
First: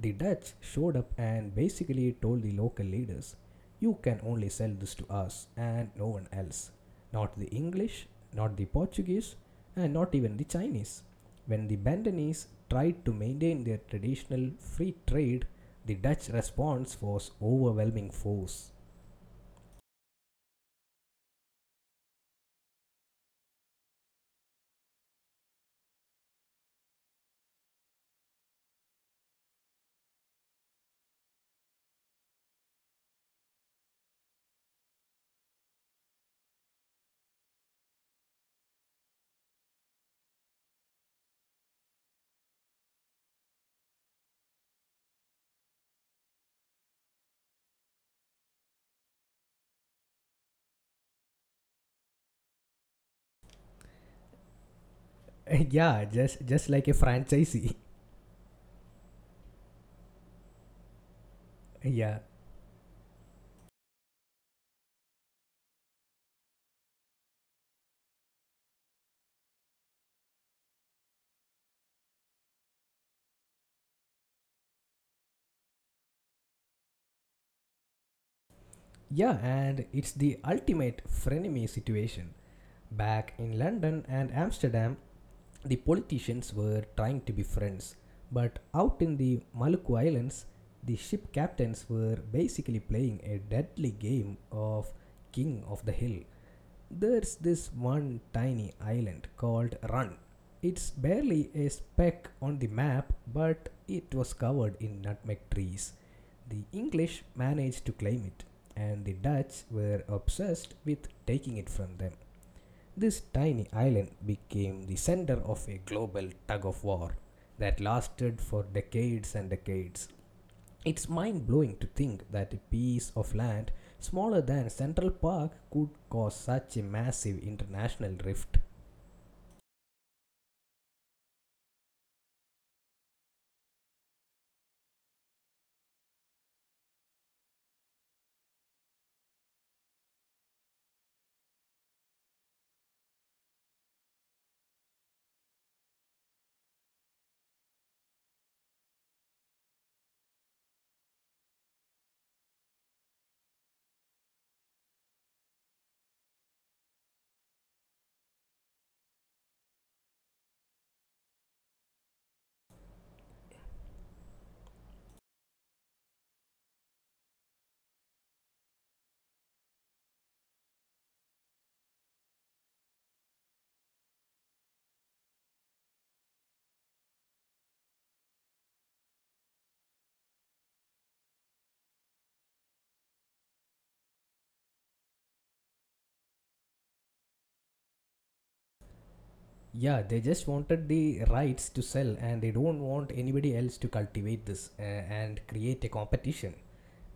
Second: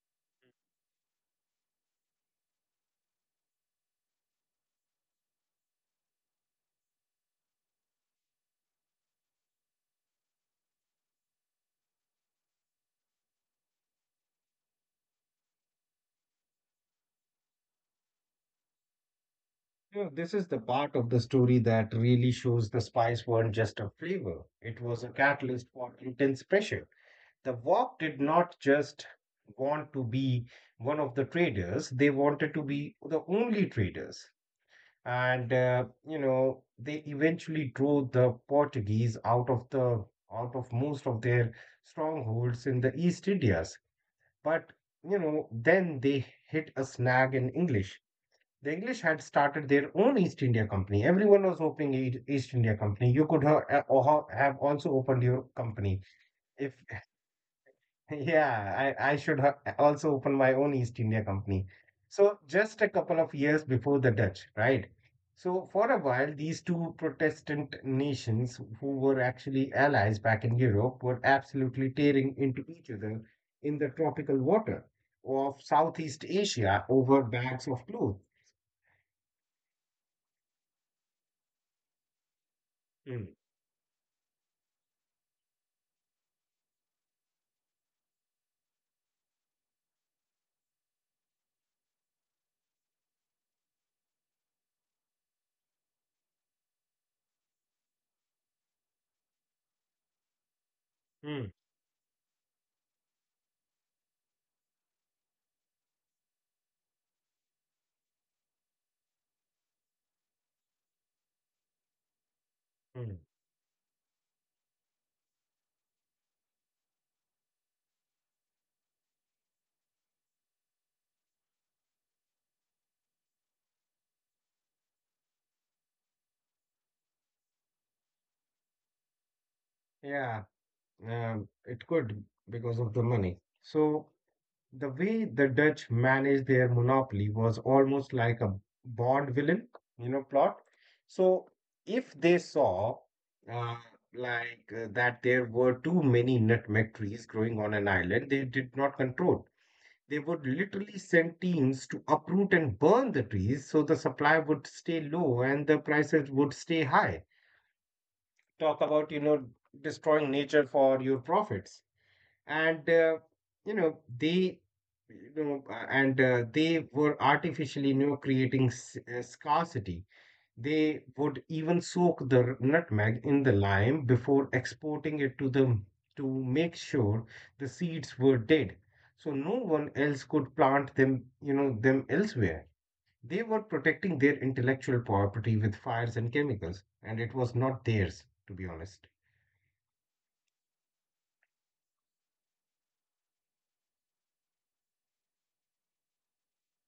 Speaker 1: The Dutch showed up and basically told the local leaders, "You can only sell this to us and no one else. Not the English, not the Portuguese, and not even the Chinese." When the Bandanese tried to maintain their traditional free trade, the Dutch response was overwhelming force.
Speaker 2: You this is the part of the story that really shows the spice weren't just a flavor, it was a catalyst for intense pressure. The Wok did not just want to be one of the traders, they wanted to be the only traders. And, you know, they eventually drove the Portuguese out of the out of most of their strongholds in the East Indies. But, you know, then they hit a snag in English. The English had started their own East India Company. Everyone was opening East India Company. You could have also opened your company.
Speaker 1: Yeah, just
Speaker 2: If
Speaker 1: like a franchisee.
Speaker 2: yeah, I should also open my own East India Company.
Speaker 1: Yeah,
Speaker 2: So just a couple of years before the Dutch, right? So for a while, these two Protestant nations who were actually allies back in Europe were absolutely tearing into each other in the tropical water of Southeast Asia over bags of clothes.
Speaker 1: yeah, and it's the ultimate frenemy situation back
Speaker 2: Mm,
Speaker 1: in London and Amsterdam. The politicians were trying to be friends, but out in the Maluku Islands the ship captains were basically playing a deadly game of king of the hill. There's this one tiny island called Run. It's barely a
Speaker 2: mm,
Speaker 1: speck on the map, but it was covered in nutmeg trees. The English managed to claim it, and the Dutch were obsessed with taking it from them. This tiny island
Speaker 2: mm.
Speaker 1: became the center of a global tug of war that lasted for decades and decades. It's mind blowing to think that a piece of land smaller than Central Park could cause such a massive international rift.
Speaker 2: Yeah, it could because of the money. So the way the Dutch managed their monopoly was almost like a Bond villain, plot. So if they saw uh, that there were too many nutmeg trees growing on an island they did not control, they would literally send teams to uproot and burn the trees so the supply would stay low and the prices would stay high. Talk about, destroying nature for your profits, and you know they you know and they were artificially, creating scarcity. They would even soak the nutmeg in the lime before exporting it to them to make sure the seeds were dead, so no one else could plant them, elsewhere. They were protecting their intellectual property with fires and chemicals, and it was not theirs, to be honest.
Speaker 1: Yeah, they just wanted the rights to sell and they don't want anybody else to cultivate this and create a competition.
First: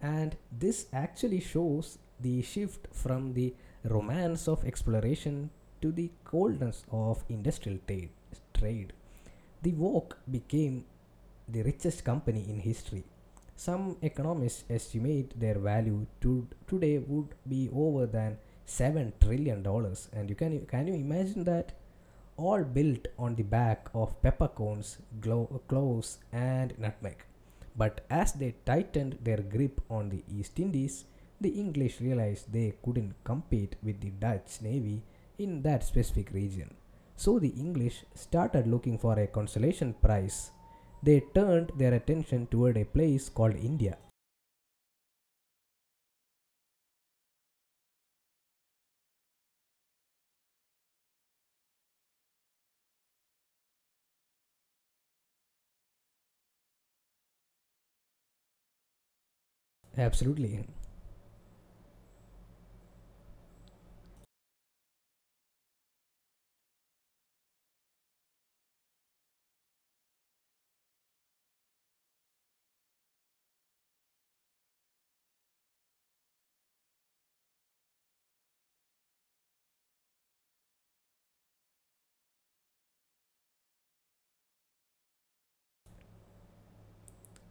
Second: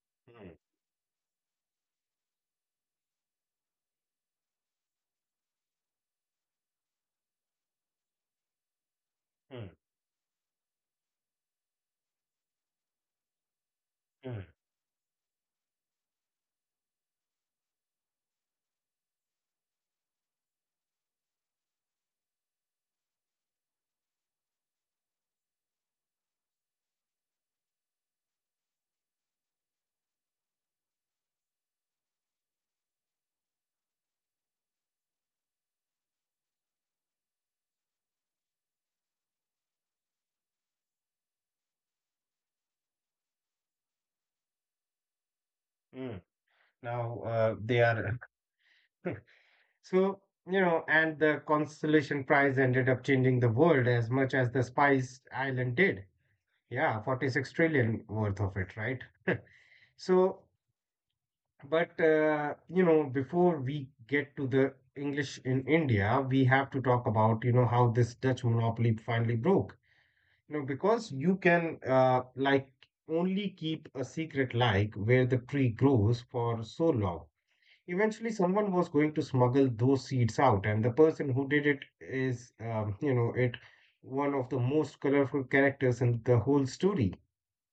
Speaker 1: And this actually shows the shift from the romance of exploration to the coldness of trade.
Speaker 2: Mm, mm,
Speaker 1: The walk became the richest company in history. Some
Speaker 2: mm,
Speaker 1: economists estimate their value to today would be over than $7 trillion. And you can you imagine that? All built on the back of peppercorns, cloves, and nutmeg. But as they tightened their grip on the East Indies, the English realized they couldn't compete with the Dutch navy in that specific region. So the English started looking for a consolation prize. They turned their attention toward a place called India.
Speaker 2: mm. Now they are so, you know, and the consolation Prize ended up changing the world as much as the Spice Island did. Yeah, 46 trillion worth of it, right? So,
Speaker 1: Absolutely.
Speaker 2: but, you know, before we get to the English in India, we have to talk about, you know, how this Dutch monopoly finally broke. You know, because you can, only keep a secret like where the tree grows for so long. Eventually, someone was going to smuggle those seeds out, and the person who did it is, you know, it one of the most colorful characters in the whole story.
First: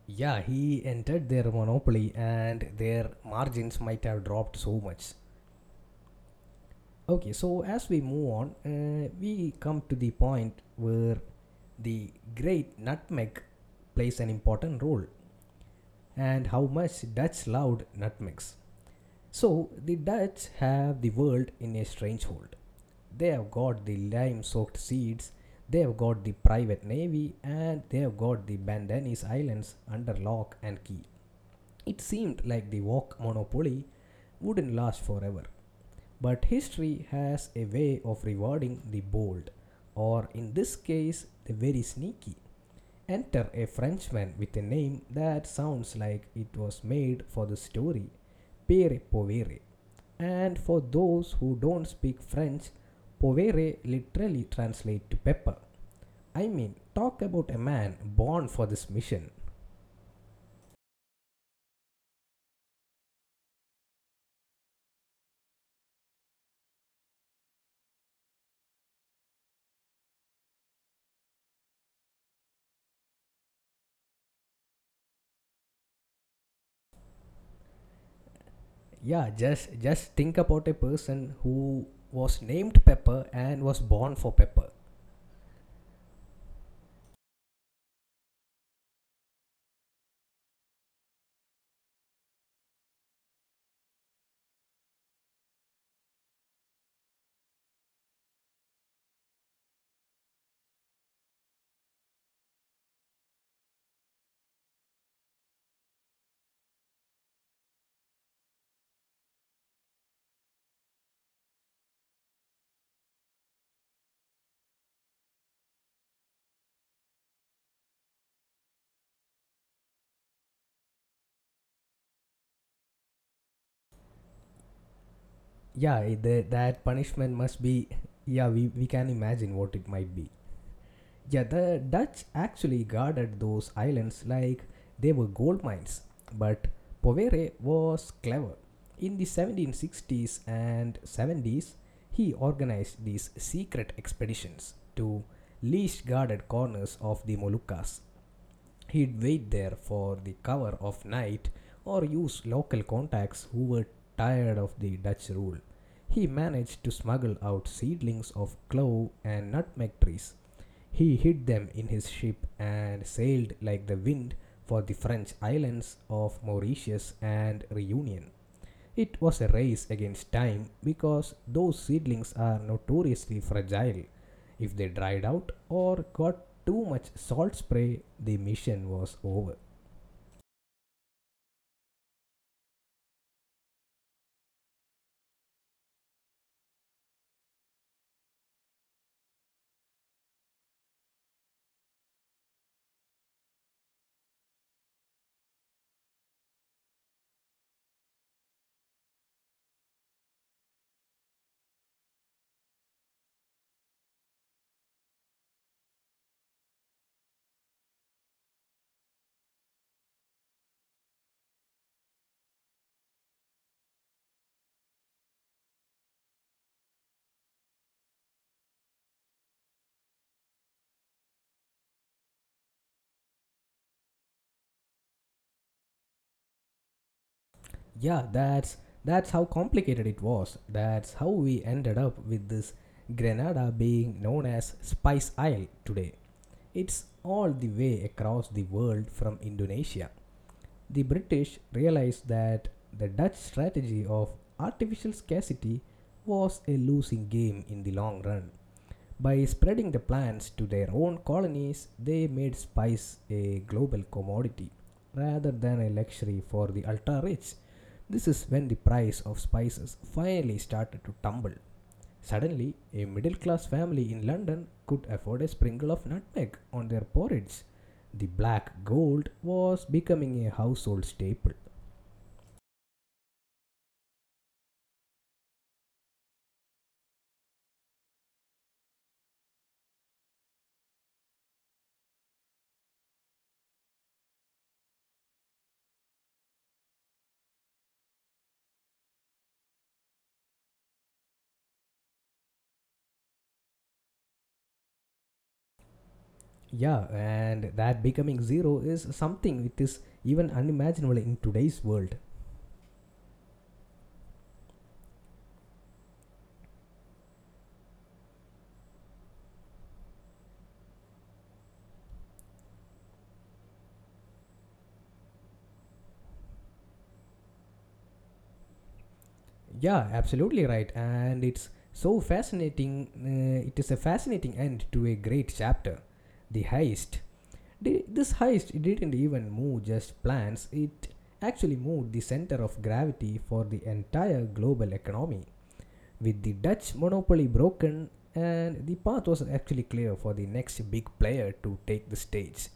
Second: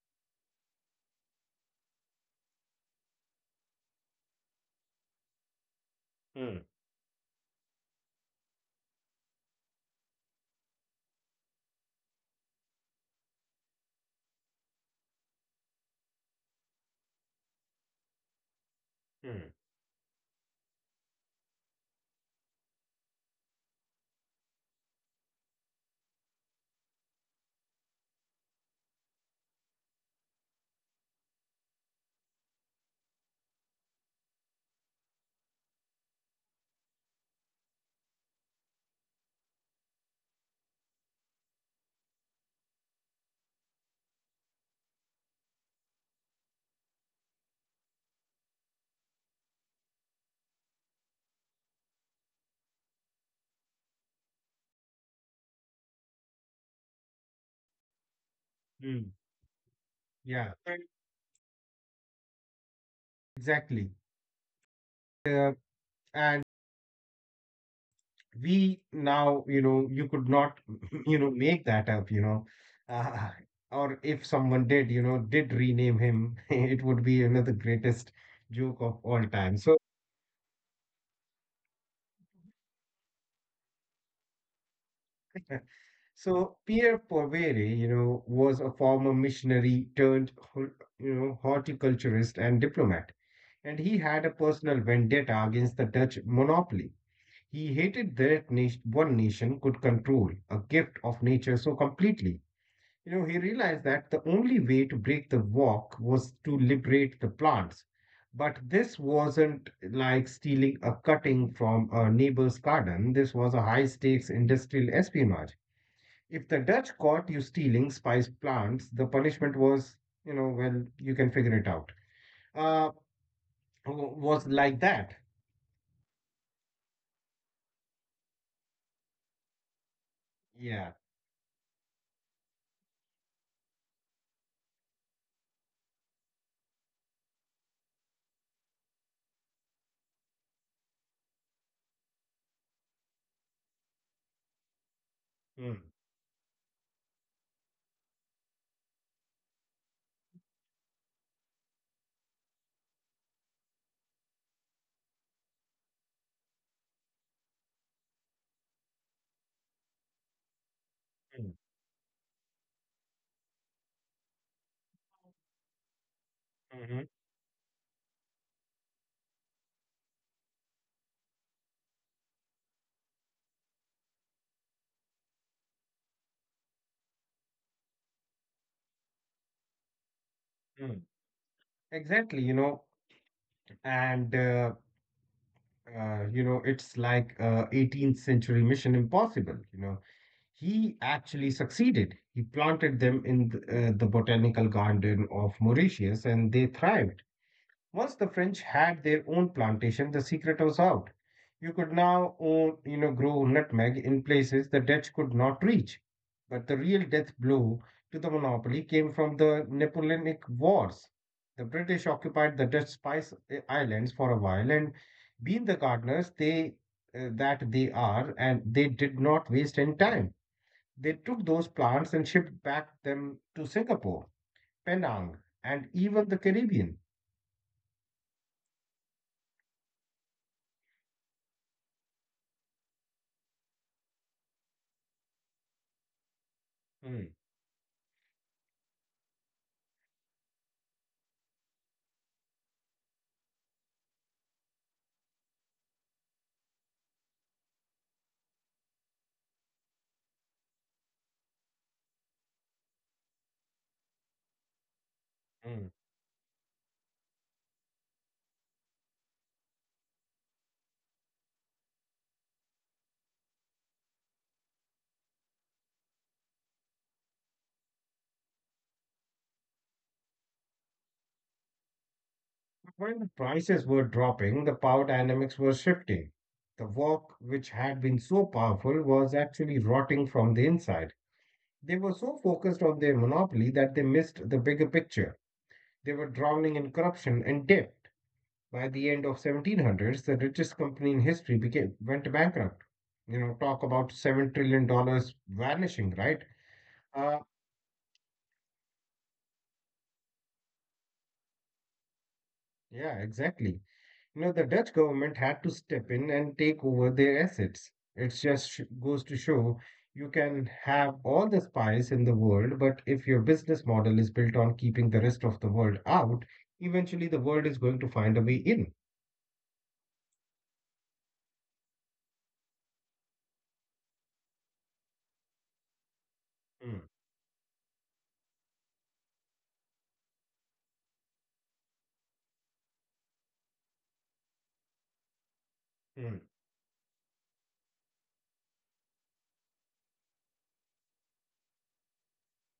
Speaker 1: Yeah, he entered their monopoly and their margins might have dropped so much.
Speaker 2: Hmm.
Speaker 1: Okay, so as we move on, we come to the point where the great nutmeg plays an important role and how much Dutch loved nutmegs.
Speaker 2: Hmm.
Speaker 1: So, the Dutch have the world in a strange hold. They have got the lime soaked seeds, they have got the private navy, and they have got the Bandanese Islands under lock and key. It seemed like the wok monopoly wouldn't last forever. But history has a way of rewarding the bold, or in this case, the very sneaky. Enter a Frenchman with a name that sounds like it was made for the story, Pere Povere. And for those who don't speak French, Povere literally translates to pepper. I mean, talk about a man born for this
Speaker 2: Hmm.
Speaker 1: mission.
Speaker 2: Yeah, and exactly. Uh, and we now, you could not, make that up, you know. Uh, or if someone did, did rename him, it would be another greatest joke of all
Speaker 1: Yeah,
Speaker 2: time.
Speaker 1: just
Speaker 2: So,
Speaker 1: just think about a person who was named Pepper and was born for Pepper.
Speaker 2: so Pierre Poivre, was a former missionary turned, horticulturist and diplomat, and he had a personal vendetta against the Dutch monopoly. He hated that nation, one nation could control a gift of nature so completely. You know, he realized that the only way to break the walk was to liberate the plants. But this wasn't like stealing a cutting from a neighbor's garden. This was a high stakes industrial espionage. If the Dutch caught you stealing spice plants, the punishment was, you know, well, you can figure it out. Uh, was like that.
Speaker 1: Yeah that punishment must be, yeah we can imagine what it might be.
Speaker 2: Yeah.
Speaker 1: Yeah, the Dutch actually guarded those islands like they were gold mines, but Povere was clever. In the 1760s and 70s he organized these secret expeditions to
Speaker 2: Mm.
Speaker 1: least guarded corners of the Moluccas. He'd wait there for the cover of night or use local contacts who were tired of the Dutch rule. He managed to smuggle out seedlings of clove and nutmeg trees. He hid
Speaker 2: Mm.
Speaker 1: them in his ship and sailed like the wind for the French islands of
Speaker 2: Mhm.
Speaker 1: Mauritius and Reunion. It was a race against time because those seedlings are notoriously fragile. If they dried out or got too much salt spray, the mission was over.
Speaker 2: Mm. Exactly, you know, and you know, it's like 18th century Mission Impossible, you know. He actually succeeded. He planted them in the botanical garden of Mauritius and they thrived. Once the French had their own plantation, the secret was out. You could now own, grow nutmeg in places the Dutch could not reach. But the real death blow to the monopoly came from the Napoleonic Wars. The British occupied the Dutch Spice Islands for a while, and being the gardeners they that they are, and they did not waste any time. They took those plants and shipped back them to Singapore, Penang, and even the Caribbean.
Speaker 1: Yeah, that's how complicated it was. That's how we ended up with this Grenada being known as Spice Isle today. It's
Speaker 2: Mm.
Speaker 1: all the way across the world from Indonesia. The British realized that the Dutch strategy of artificial scarcity was a losing game in the long run. By spreading the plants to their own colonies, they made spice a global commodity rather than
Speaker 2: Mm.
Speaker 1: a luxury for the ultra rich. This is when the price of spices finally started to tumble. Suddenly, a middle class family in London could afford a sprinkle of nutmeg on their porridge. The black gold was becoming a household staple.
Speaker 2: While the prices were dropping, the power dynamics were shifting. The wok, which had been so powerful, was actually rotting from the inside. They were so focused on their monopoly that they missed the bigger picture. They were drowning in corruption and debt. By the end of 1700s, the richest company in history became went bankrupt. You know, talk about $7 trillion dollars vanishing, right?
Speaker 1: Yeah,
Speaker 2: Uh,
Speaker 1: and that becoming zero is something which is even unimaginable in today's world.
Speaker 2: yeah, exactly. Now, the Dutch government had to step in and take over their assets. It just goes to show you can have all the spies in the world, but if your business model is built on keeping the rest of the world out, eventually the world is going to find a way in.
Speaker 1: Yeah, absolutely right. And it's so fascinating. It is a fascinating end to a great chapter. The
Speaker 2: Mm.
Speaker 1: heist This heist didn't even move just plants, it actually moved the center of gravity for the entire global economy.
Speaker 2: Mm.
Speaker 1: With the Dutch monopoly broken, and the path was actually clear for the next big player to take the stage.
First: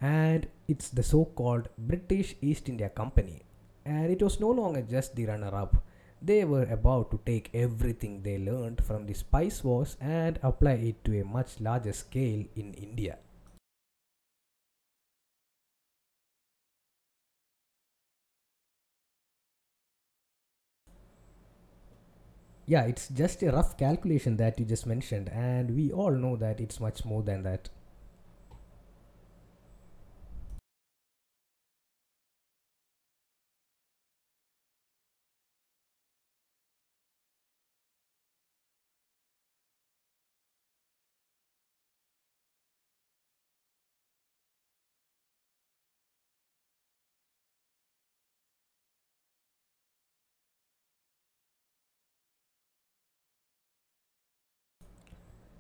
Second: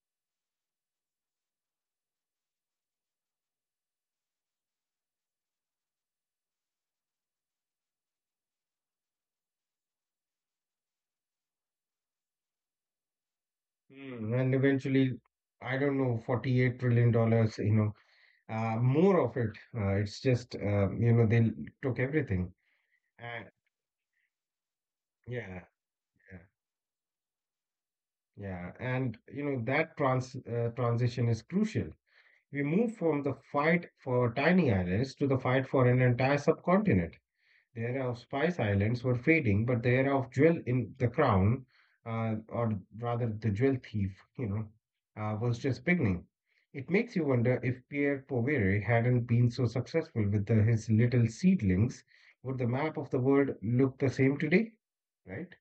Speaker 1: And it's the so called British East India Company. And it was no longer just the runner up. They were about to take everything they learned from the spice wars and apply it to a much larger scale in India.
Speaker 2: Mm. And eventually, I don't know, $48 trillion, dollars, more of it. It's just, they took everything.
Speaker 1: Yeah, it's just
Speaker 2: And,
Speaker 1: a rough calculation that you just mentioned,
Speaker 2: yeah,
Speaker 1: and we all know
Speaker 2: yeah,
Speaker 1: that it's much more than that.
Speaker 2: yeah. And, that transition is crucial. We move from the fight for tiny islands to the fight for an entire subcontinent. The era of Spice Islands were fading, but the era of Jewel in the Crown, or rather the Jewel Thief, was just beginning. It makes you wonder if Pierre Poirier hadn't been so successful with his little seedlings, would the map of the world look the same today? Right?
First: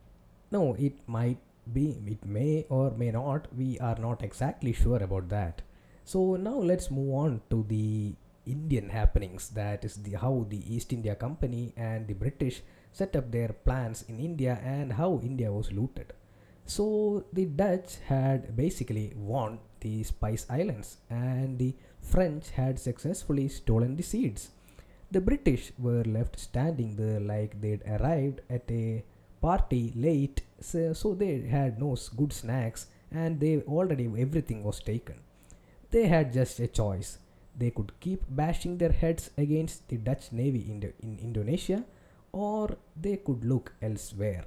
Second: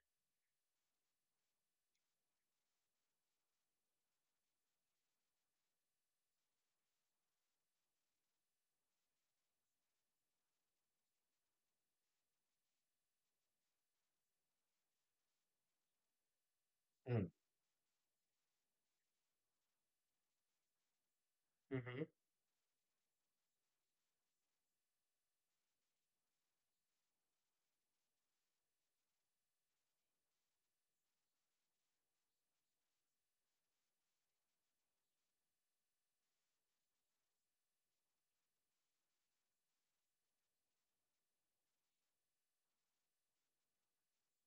Speaker 1: No, it might be, it may or may not, we are not exactly sure about that. So now let's move on to the Indian happenings, that is the how the East India Company and the British set up their plans in India and how India was looted. So
Speaker 2: Mm.
Speaker 1: the Dutch had basically won the Spice Islands and the
Speaker 2: Mhm.
Speaker 1: French had successfully stolen the seeds. The British were left standing there like they'd arrived at a party late, so they had no good snacks and they already everything was taken. They had just a choice. They could keep bashing their heads against the Dutch navy in Indonesia, or they could look elsewhere.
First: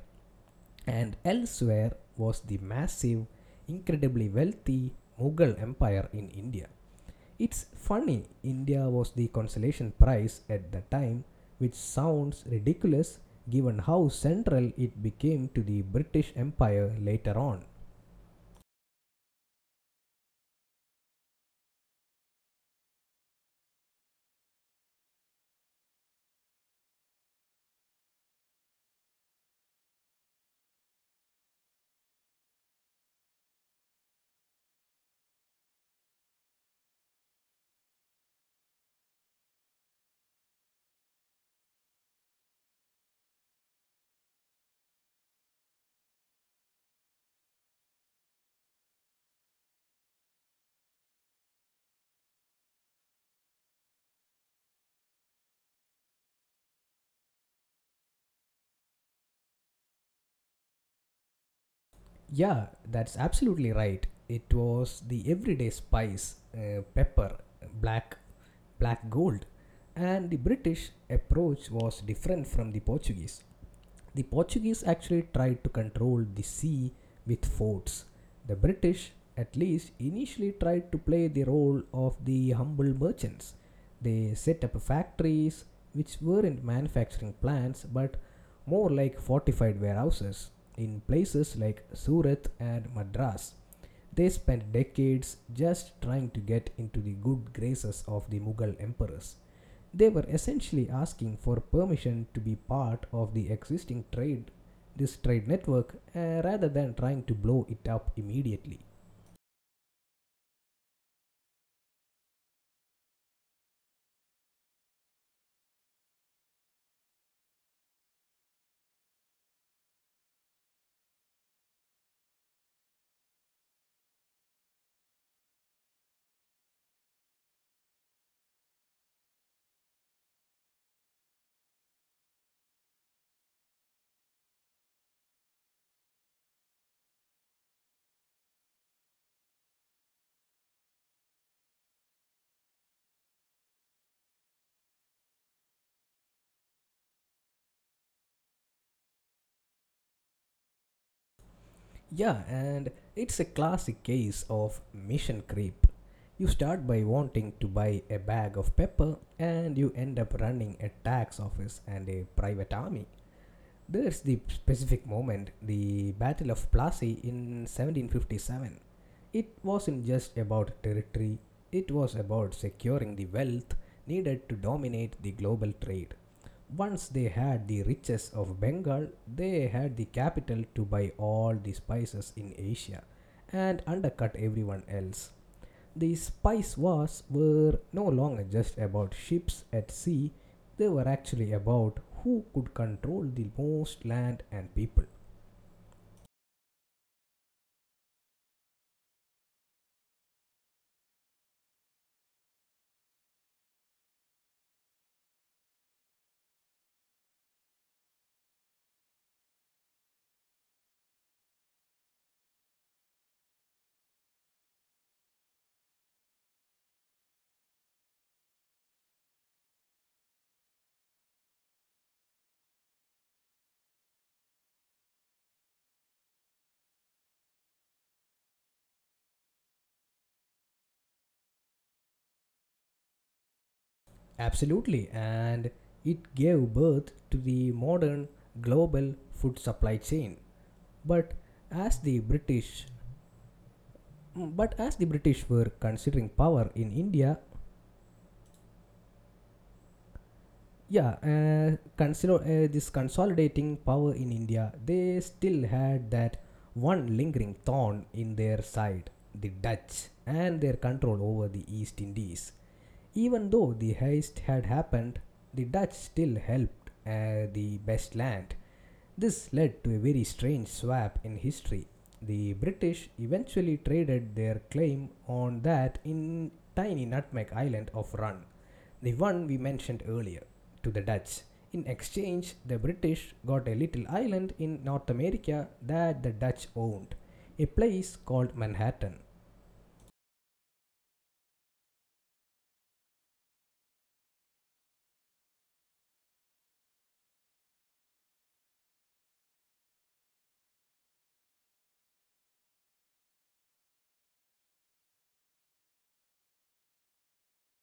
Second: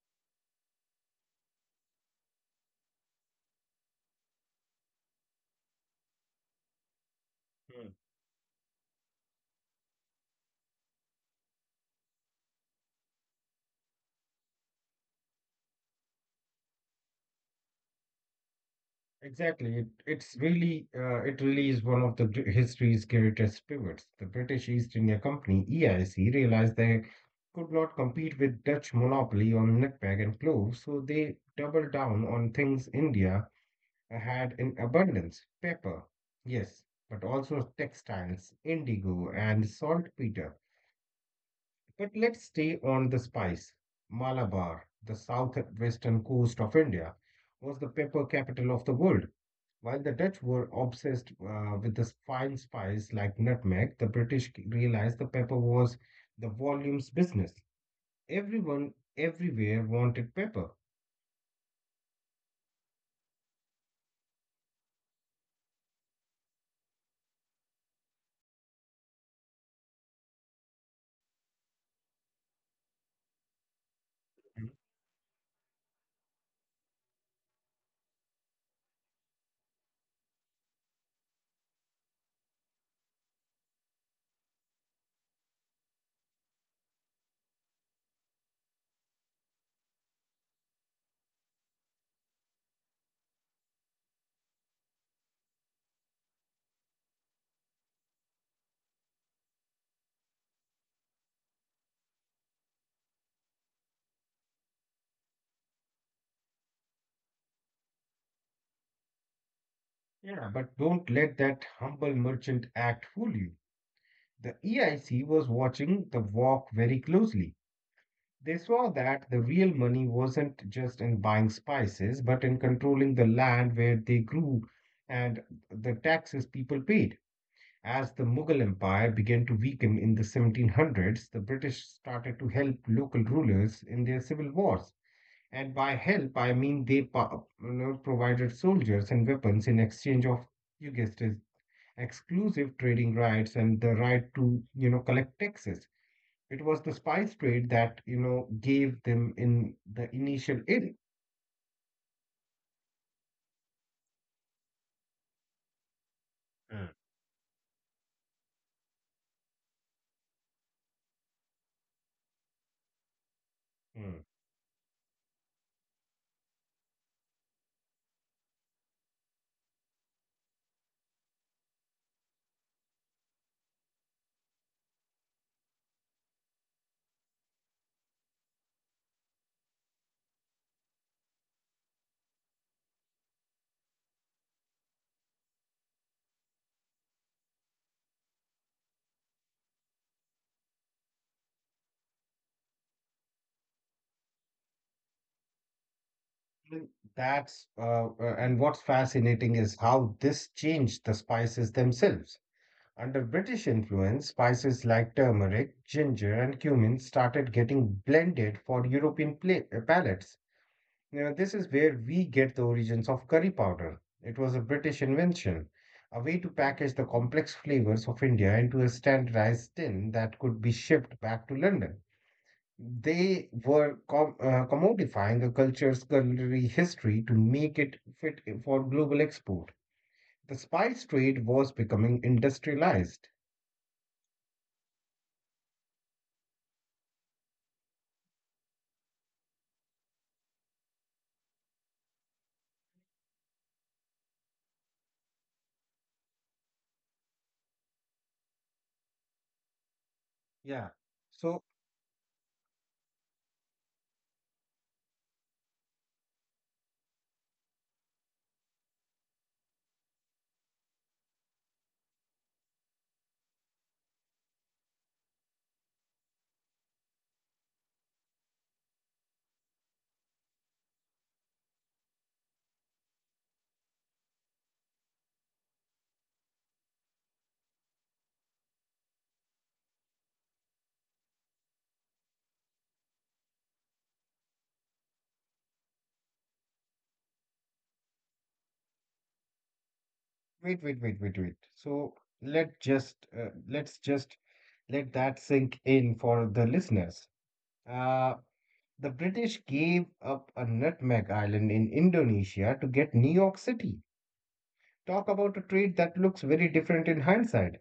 Speaker 1: And elsewhere was the massive, incredibly wealthy Mughal Empire in India. It's
Speaker 2: Mm.
Speaker 1: funny, India was the consolation prize at the time, which sounds ridiculous given how central it became to the British Empire later on.
Speaker 2: Exactly. It really is one of the history's greatest pivots. The British East India Company, EIC, realized they could not compete with Dutch monopoly on nutmeg and clove, so they doubled down on things India I had in abundance, paper, yes, but also textiles, indigo, and saltpeter. But let's stay on the spice. Malabar, the southwestern coast of India, was the pepper capital of the world. While the Dutch were obsessed with this fine spice like nutmeg, the British realized the pepper was the volume's business. Everyone, everywhere wanted pepper.
Speaker 1: Yeah, that's absolutely right. It was the everyday spice, pepper, black, black gold, and the British approach was different from the Portuguese. The Portuguese actually tried to control the sea with forts. The British, at least, initially tried to play the role of the humble merchants. They set up factories which weren't manufacturing plants but more like fortified warehouses in places like Surat and Madras. They spent decades just trying to get into the good graces of the Mughal emperors. They were essentially asking for permission to be part of the existing trade, this trade network, rather than trying to blow it up immediately.
Speaker 2: Yeah, but don't let that humble merchant act fool you. The EIC was watching the walk very closely. They saw that the real money wasn't just in buying spices, but in controlling the land where they grew and the taxes people paid. As the Mughal Empire began to weaken in the 1700s, the British started to help local rulers in their civil wars. And by help, I mean they provided soldiers and weapons in exchange of, you guessed it, exclusive trading rights and the right to, collect taxes. It was the spice trade that, gave them in the initial in.
Speaker 1: Yeah, and it's a classic case of mission creep. You start
Speaker 2: Mm.
Speaker 1: by wanting to buy a bag of pepper, and you end up running a tax office and a private army.
Speaker 2: Mm.
Speaker 1: There's the specific moment, the Battle of Plassey in 1757. It wasn't just about territory, it was about securing the wealth needed to dominate the global trade. Once they had the riches of Bengal, they had the capital to buy all the spices in Asia and undercut everyone else. The spice wars were no longer just about ships at sea, they were actually about who could control the most land and people.
Speaker 2: And and what's fascinating is how this changed the spices themselves. Under British influence, spices like turmeric, ginger, and cumin started getting blended for European palates. Now, this is where we get the origins of curry powder. It was a British invention, a way to package the complex flavors of India into a standardized tin that could be shipped back to London. They were commodifying a culture's culinary history to make it fit for global export. The spice trade was becoming industrialized.
Speaker 1: Absolutely, and it gave birth to the modern global food supply chain. But as the British but as the British were considering power in India,
Speaker 2: Yeah.
Speaker 1: Yeah,
Speaker 2: So
Speaker 1: consider this consolidating power in India, they still had that one lingering thorn in their side, the Dutch and their control over the East Indies. Even though the heist had happened, the Dutch still helped the best land. This led to a very strange swap in history. The British eventually traded their claim on that in tiny nutmeg island of Run, the one we mentioned earlier, to the Dutch. In exchange, the British got a little island in North America that the Dutch owned, a place called Manhattan.
Speaker 2: wait, wait, wait, wait, wait. So let's just let that sink in for the listeners. Uh, the British gave up a nutmeg island in Indonesia to get New York City. Talk about a trade that looks very different in hindsight.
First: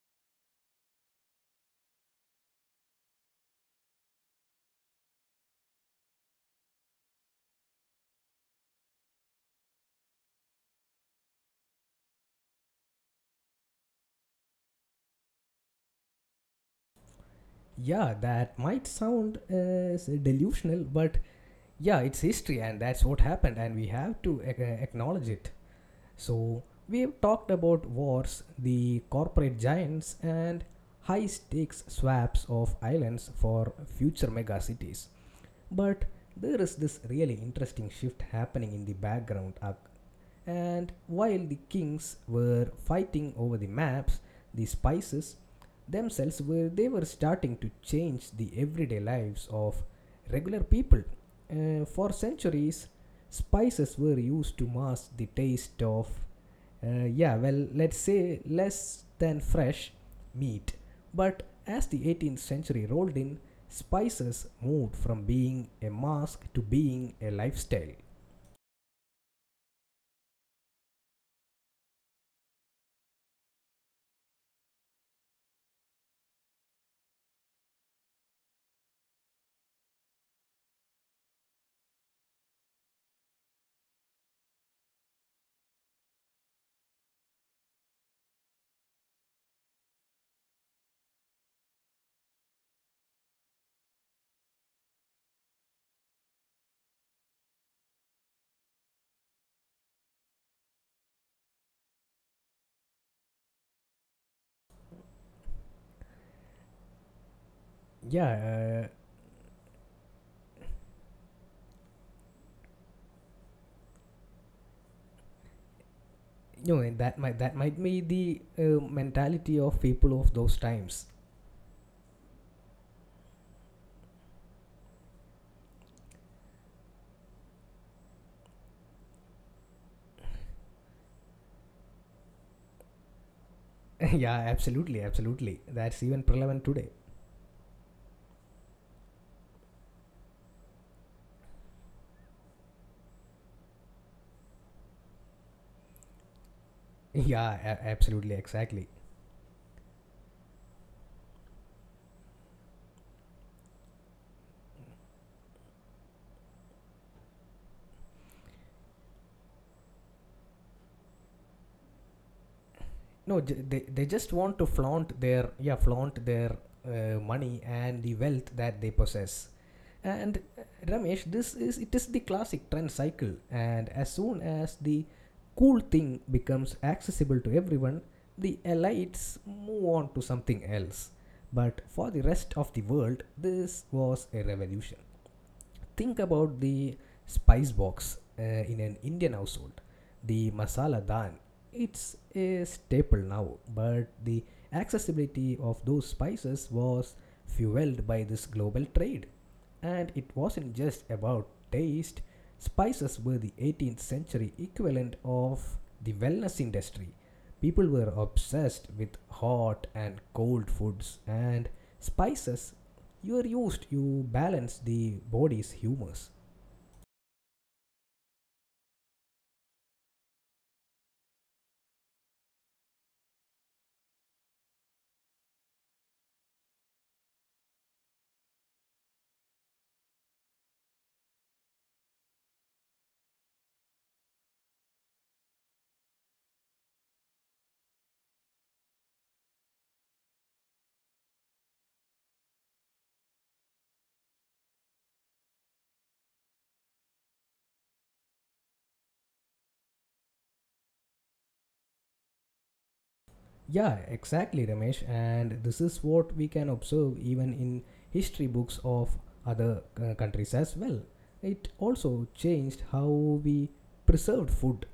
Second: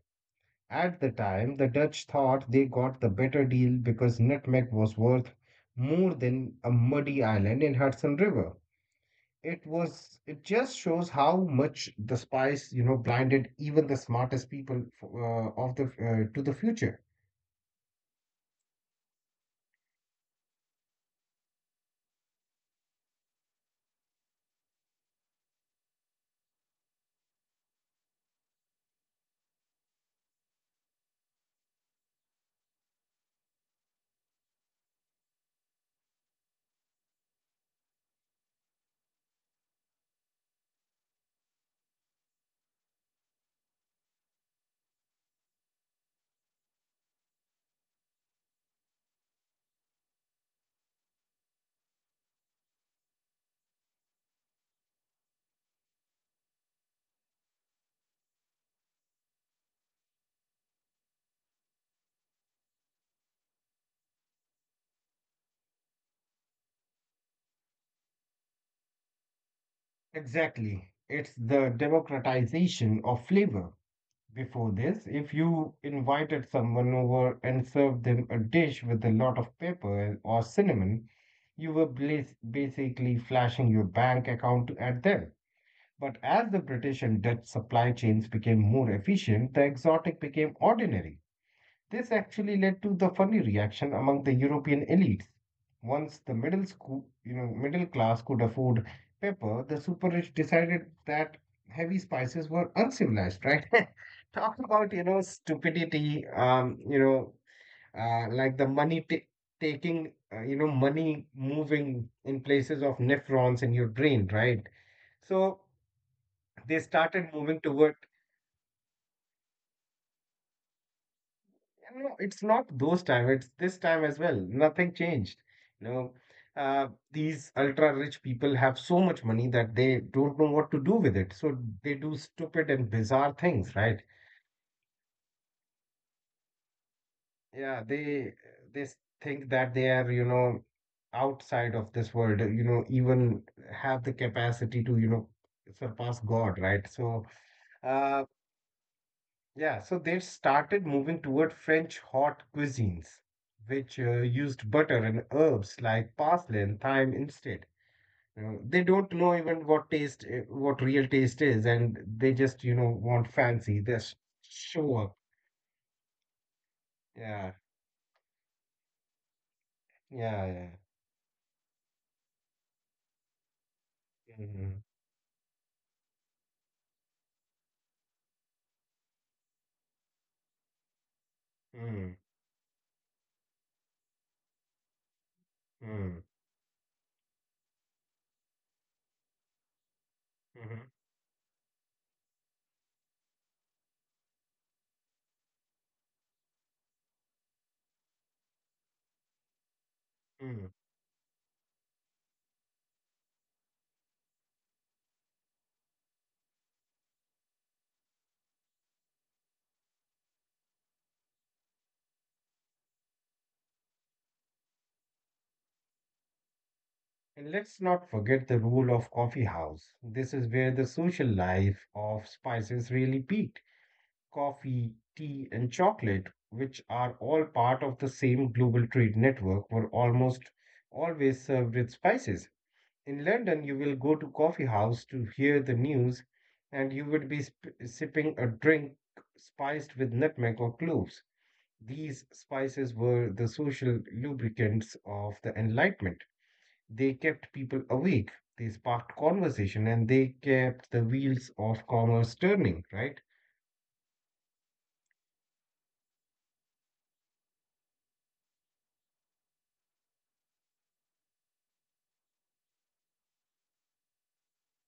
Speaker 2: At the time, the Dutch thought they got the better deal because nutmeg was worth more than a muddy island in Hudson River. It just shows how much the spice, blinded even the smartest people f- of the to the future.
Speaker 1: Yeah, that might sound as delusional, but yeah, it's history and that's what happened, and we have to acknowledge it. So, we have talked about wars, the corporate giants, and high stakes swaps of islands for future megacities. But there is this really interesting shift happening in the background. And while the kings were fighting over the maps, the spices themselves were they were starting to change the everyday lives of regular people. For centuries, spices were used to mask the taste of, yeah, well, let's say, less than fresh meat. But as the 18th century rolled in, spices moved from being a mask to being a lifestyle.
Speaker 2: Exactly. It's the democratization of flavor. Before this, if you invited someone over and served them a dish with a lot of pepper or cinnamon, you were basically flashing your bank account at them. But as the British and Dutch supply chains became more efficient, the exotic became ordinary. This actually led to the funny reaction among the European elites. Once the middle school, you know, middle class could afford pepper, the super rich decided that heavy spices were uncivilized, right? Talk about, stupidity, like the
Speaker 1: Yeah,
Speaker 2: money ta taking, money moving in places of nephrons in your brain, right? So
Speaker 1: you know,
Speaker 2: they started
Speaker 1: that
Speaker 2: moving
Speaker 1: might be
Speaker 2: toward.
Speaker 1: the mentality of people of those times.
Speaker 2: No, it's not those time. It's this time as well. Nothing changed. You know, these ultra rich people have so much money that they don't know what to do with it. So they do stupid and bizarre things, right?
Speaker 1: Yeah, absolutely, absolutely. That's even prevalent today.
Speaker 2: Yeah, they think that they are, outside of this world. Even have the capacity to, surpass God, right?
Speaker 1: Yeah,
Speaker 2: Uh,
Speaker 1: absolutely, exactly.
Speaker 2: Yeah, so they started moving toward French hot cuisines, which used butter and herbs like parsley and thyme instead. They don't know even what taste, what real taste is, and they just, want
Speaker 1: No, they
Speaker 2: fancy. They just
Speaker 1: just want to
Speaker 2: show
Speaker 1: flaunt
Speaker 2: up.
Speaker 1: their, yeah, flaunt their money
Speaker 2: Yeah,
Speaker 1: and the wealth that they possess. And
Speaker 2: yeah,
Speaker 1: Ramesh, this is it is the classic trend cycle, and as soon as
Speaker 2: yeah.
Speaker 1: the cool thing becomes accessible to everyone, the elites move on to something else. But
Speaker 2: Mm-hmm.
Speaker 1: for the
Speaker 2: Mm-hmm.
Speaker 1: rest of the world, this was a revolution. Think about the spice box in an Indian household. The
Speaker 2: Mm-hmm.
Speaker 1: masala daan, it's a staple now, but the accessibility of those spices was fueled by this global trade. And it wasn't
Speaker 2: Mm.
Speaker 1: just about taste, spices were the 18th century equivalent of the wellness industry. People were obsessed with hot and cold foods, and spices, you are used, you balance the body's humors.
Speaker 2: And let's not forget the role of coffee house. This is where the social life of spices really peaked. Coffee, tea, and chocolate, which are all part of the same global trade network, were almost always served with spices. In London, you will go to coffee house to hear the news, and you would be sipping a drink spiced with nutmeg or cloves. These spices were the social lubricants of the Enlightenment. They kept people awake, they sparked conversation, and they kept the wheels of commerce turning, right?
Speaker 1: Yeah, exactly, Ramesh. And this is what we can observe even in history books of other countries as well. It also changed how we preserved food.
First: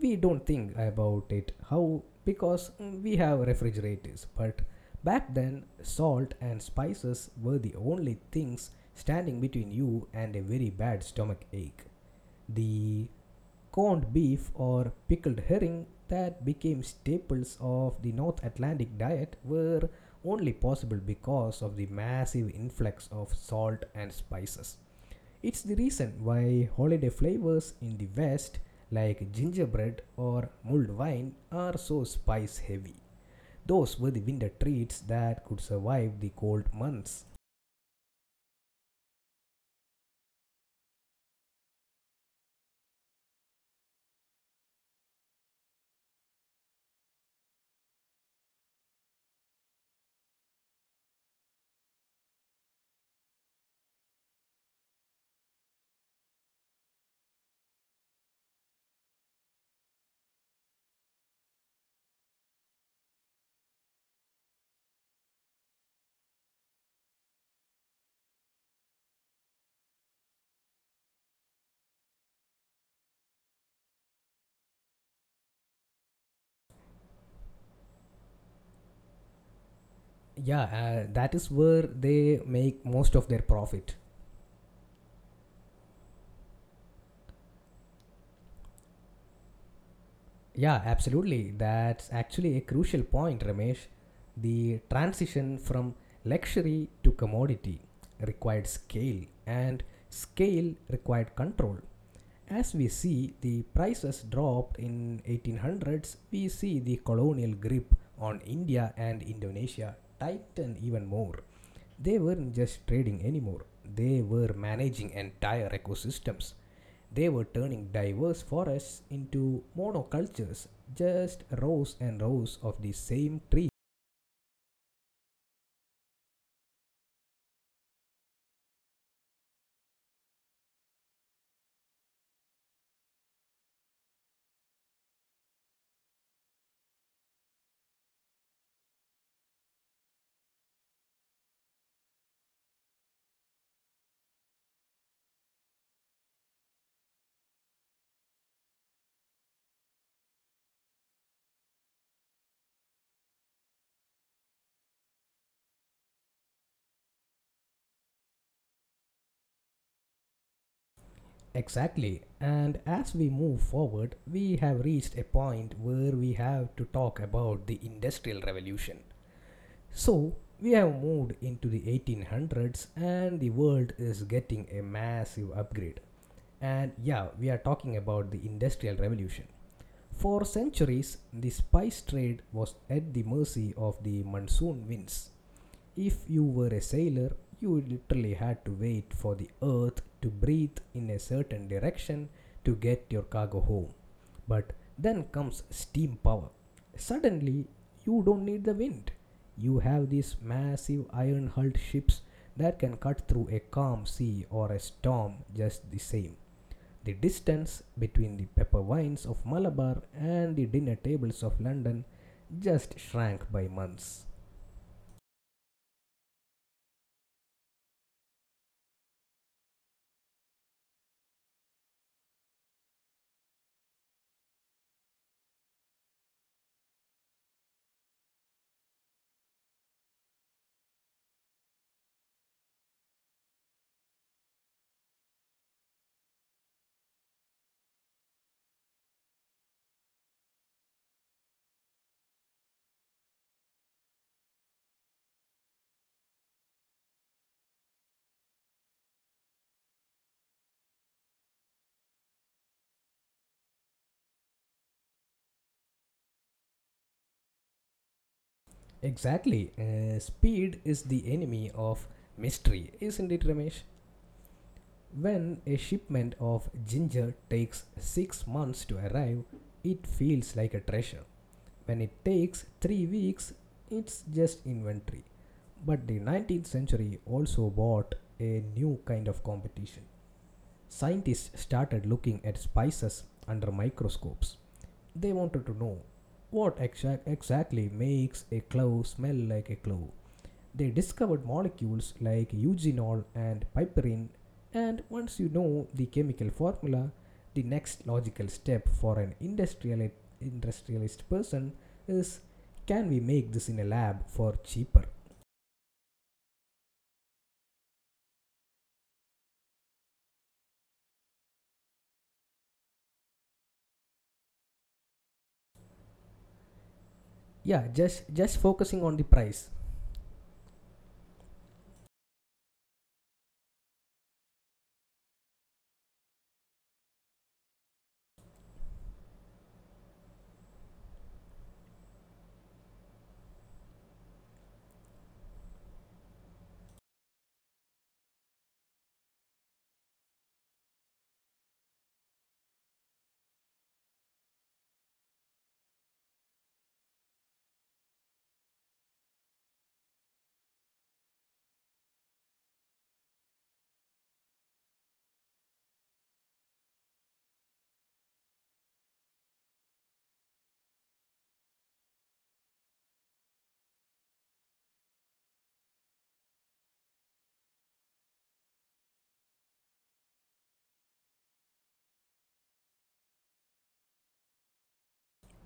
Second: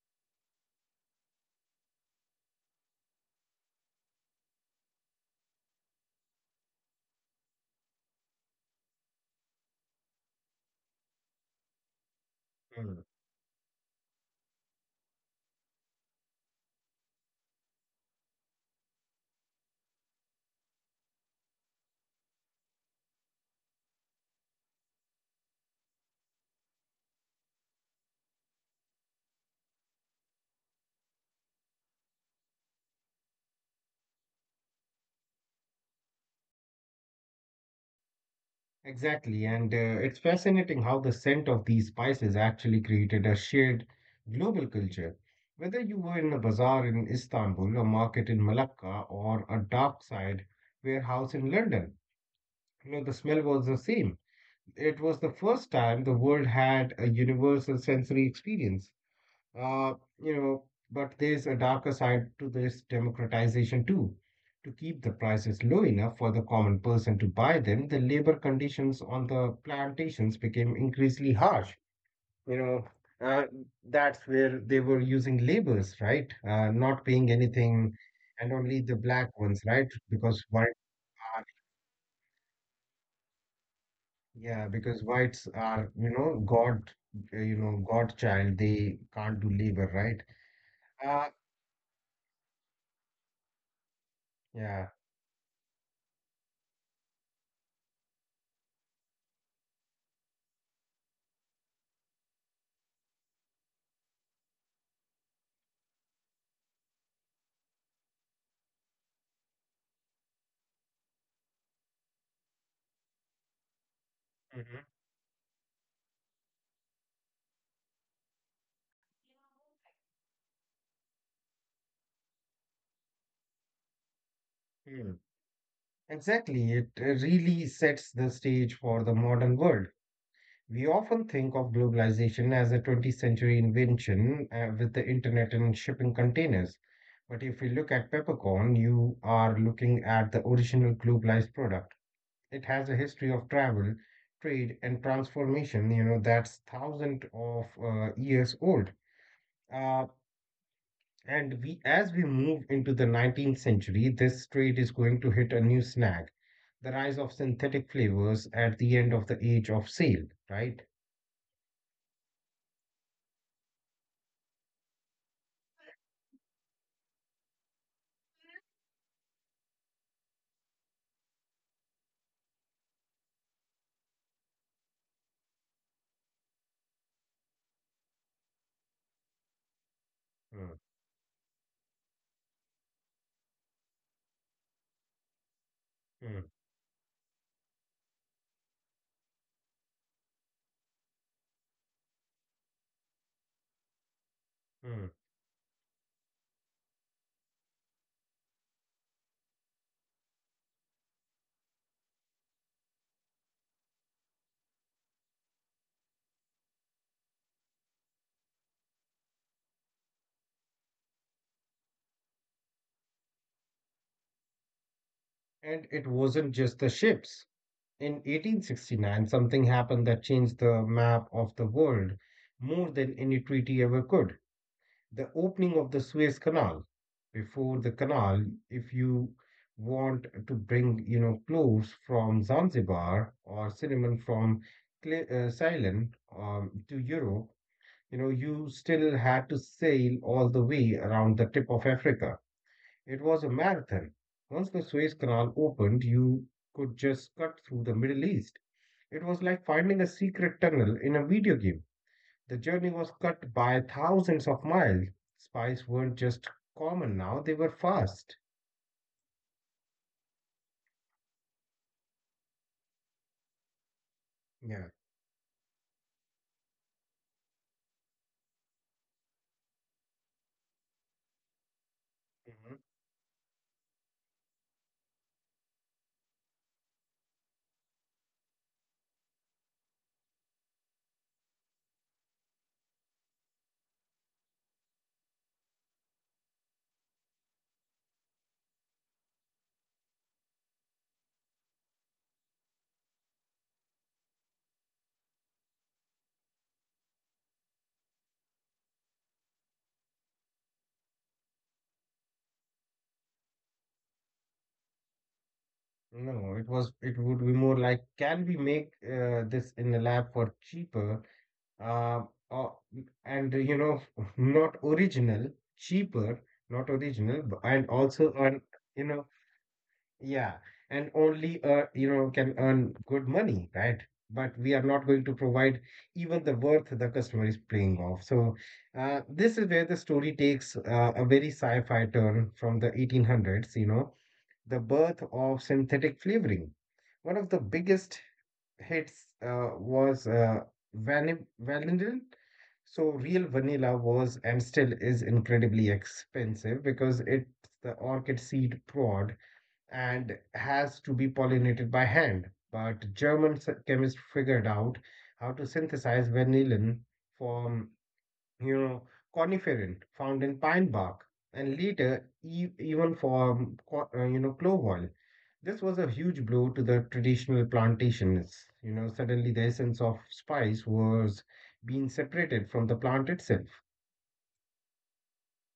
Speaker 1: We don't think about it how because we have refrigerators, but back then salt and spices were the only things standing between you and a very bad stomach ache. The Corned beef or pickled herring that became staples of the North Atlantic diet were only possible because of the massive influx of salt and spices. It's the reason why holiday flavors in the West, like gingerbread or mulled wine, are so spice heavy. Those were the winter treats that could survive the cold months.
Speaker 2: Exactly, and it's fascinating how the scent of these spices actually created a shared global culture. Whether you were in a bazaar in Istanbul, a market in Malacca, or a dark side warehouse in London, the smell was the same. It was the first time the world had a universal sensory experience. Uh, you know, but there's a darker side to this democratization too. To keep the prices low enough for the common person to buy them, the labor conditions on the plantations became increasingly harsh. You know, uh, that's where they were using laborers, right? Not paying anything, and only the black ones, right?
Speaker 1: Yeah, that
Speaker 2: Are,
Speaker 1: is where they make most of their profit.
Speaker 2: yeah, because whites are, God, God child. They can't do labor, right?
Speaker 1: Yeah,
Speaker 2: Uh,
Speaker 1: absolutely. That's actually a crucial point, Ramesh. The
Speaker 2: yeah.
Speaker 1: transition from luxury to commodity required scale, and scale required control. As we see the prices dropped in 1800s, we see the colonial grip on India and Indonesia tighten even more. They weren't just trading anymore. They were
Speaker 2: Hmm.
Speaker 1: managing entire ecosystems. They were turning diverse forests into monocultures, just rows and rows of the same tree.
Speaker 2: Exactly, it really sets the stage for the modern world. We often think of globalization as a 20th century invention with the internet and shipping containers. But if we look at peppercorn, you are looking at the original globalized product. It has a history of travel, trade, and transformation, that's thousands of years old. Uh, and we, as we move into the 19th century, this trade is going to hit a new snag, the rise of synthetic flavors at the end of the age of sail, right?
Speaker 1: Exactly, and as we move forward, we have reached a point where we have to talk about the Industrial Revolution. So, we have moved into the 1800s and the world is getting a massive upgrade. And yeah, we are talking about the Industrial Revolution. For
Speaker 2: Mm.
Speaker 1: centuries, the spice trade was at the mercy of the monsoon winds. If
Speaker 2: Mm.
Speaker 1: you were a sailor, you literally had to wait for the earth to breathe in a certain direction to get your cargo home. But
Speaker 2: Mm.
Speaker 1: then comes steam power. Suddenly, you don't need the wind. You have these massive iron hulled ships that can cut through a calm sea or a storm just the same. The distance between the pepper vines of Malabar and the dinner tables of London just shrank by months.
Speaker 2: And it wasn't just the ships. In 1869, something happened that changed the map of the world more than any treaty ever could. The opening of the Suez Canal. Before the canal, if you want to bring, cloves from Zanzibar or cinnamon from Ceylon to Europe, you still had to sail all the way around the tip of Africa. It was a marathon. Once the Suez Canal opened, you could just cut through the Middle East. It was like finding a secret tunnel in a video game. The journey was cut by thousands of miles. Spies weren't just common now, they were fast.
Speaker 1: Exactly. Speed is the enemy of mystery, isn't it, Ramesh?
Speaker 2: Yeah.
Speaker 1: When a shipment of ginger takes 6 months to arrive, it feels like a treasure. When it takes
Speaker 2: Mhm.
Speaker 1: 3 weeks, it's just inventory. But the 19th century also brought a new kind of competition. Scientists started looking at spices under microscopes. They wanted to know what exactly makes a clove smell like a clove. They discovered molecules like eugenol and piperine, and once you know the chemical formula, the next logical step for an industrialist person is, can we make this in a lab for cheaper?
Speaker 2: No, it would be more like, can we make this in the lab for cheaper, uh, uh, and not original, cheaper, not original, and
Speaker 1: Yeah,
Speaker 2: also earn,
Speaker 1: just
Speaker 2: you
Speaker 1: focusing on
Speaker 2: know
Speaker 1: the price.
Speaker 2: yeah, and only can earn good money, right? But we are not going to provide even the worth the customer is paying off. So this is where the story takes a very sci-fi turn from the 1800s. The birth of synthetic flavoring, one of the biggest hits was vanilla. So real vanilla was and still is incredibly expensive because it's the orchid seed pod and has to be pollinated by hand. But German chemists figured out how to synthesize vanillin from you know, coniferin found in pine bark, and later even for clove oil. This was a huge blow to the traditional plantations. Suddenly the essence of spice was being separated from the plant itself.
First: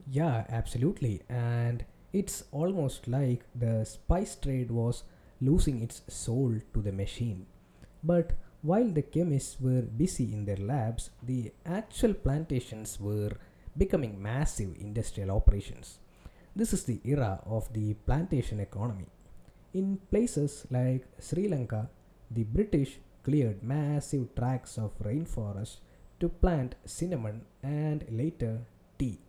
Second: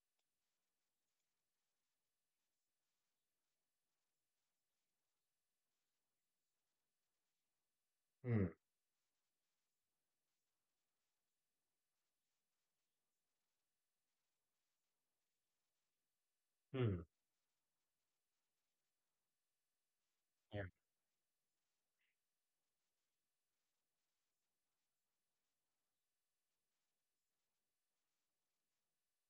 Speaker 1: Yeah, absolutely. And it's almost like the spice trade was losing its soul to the machine. But
Speaker 2: Hmm.
Speaker 1: while the chemists were busy in their labs, the actual plantations were becoming massive industrial operations. This is the
Speaker 2: Hmm.
Speaker 1: era of the plantation economy. In
Speaker 2: Yeah.
Speaker 1: places like Sri Lanka, the British cleared massive tracts of rainforest to plant cinnamon and later tea.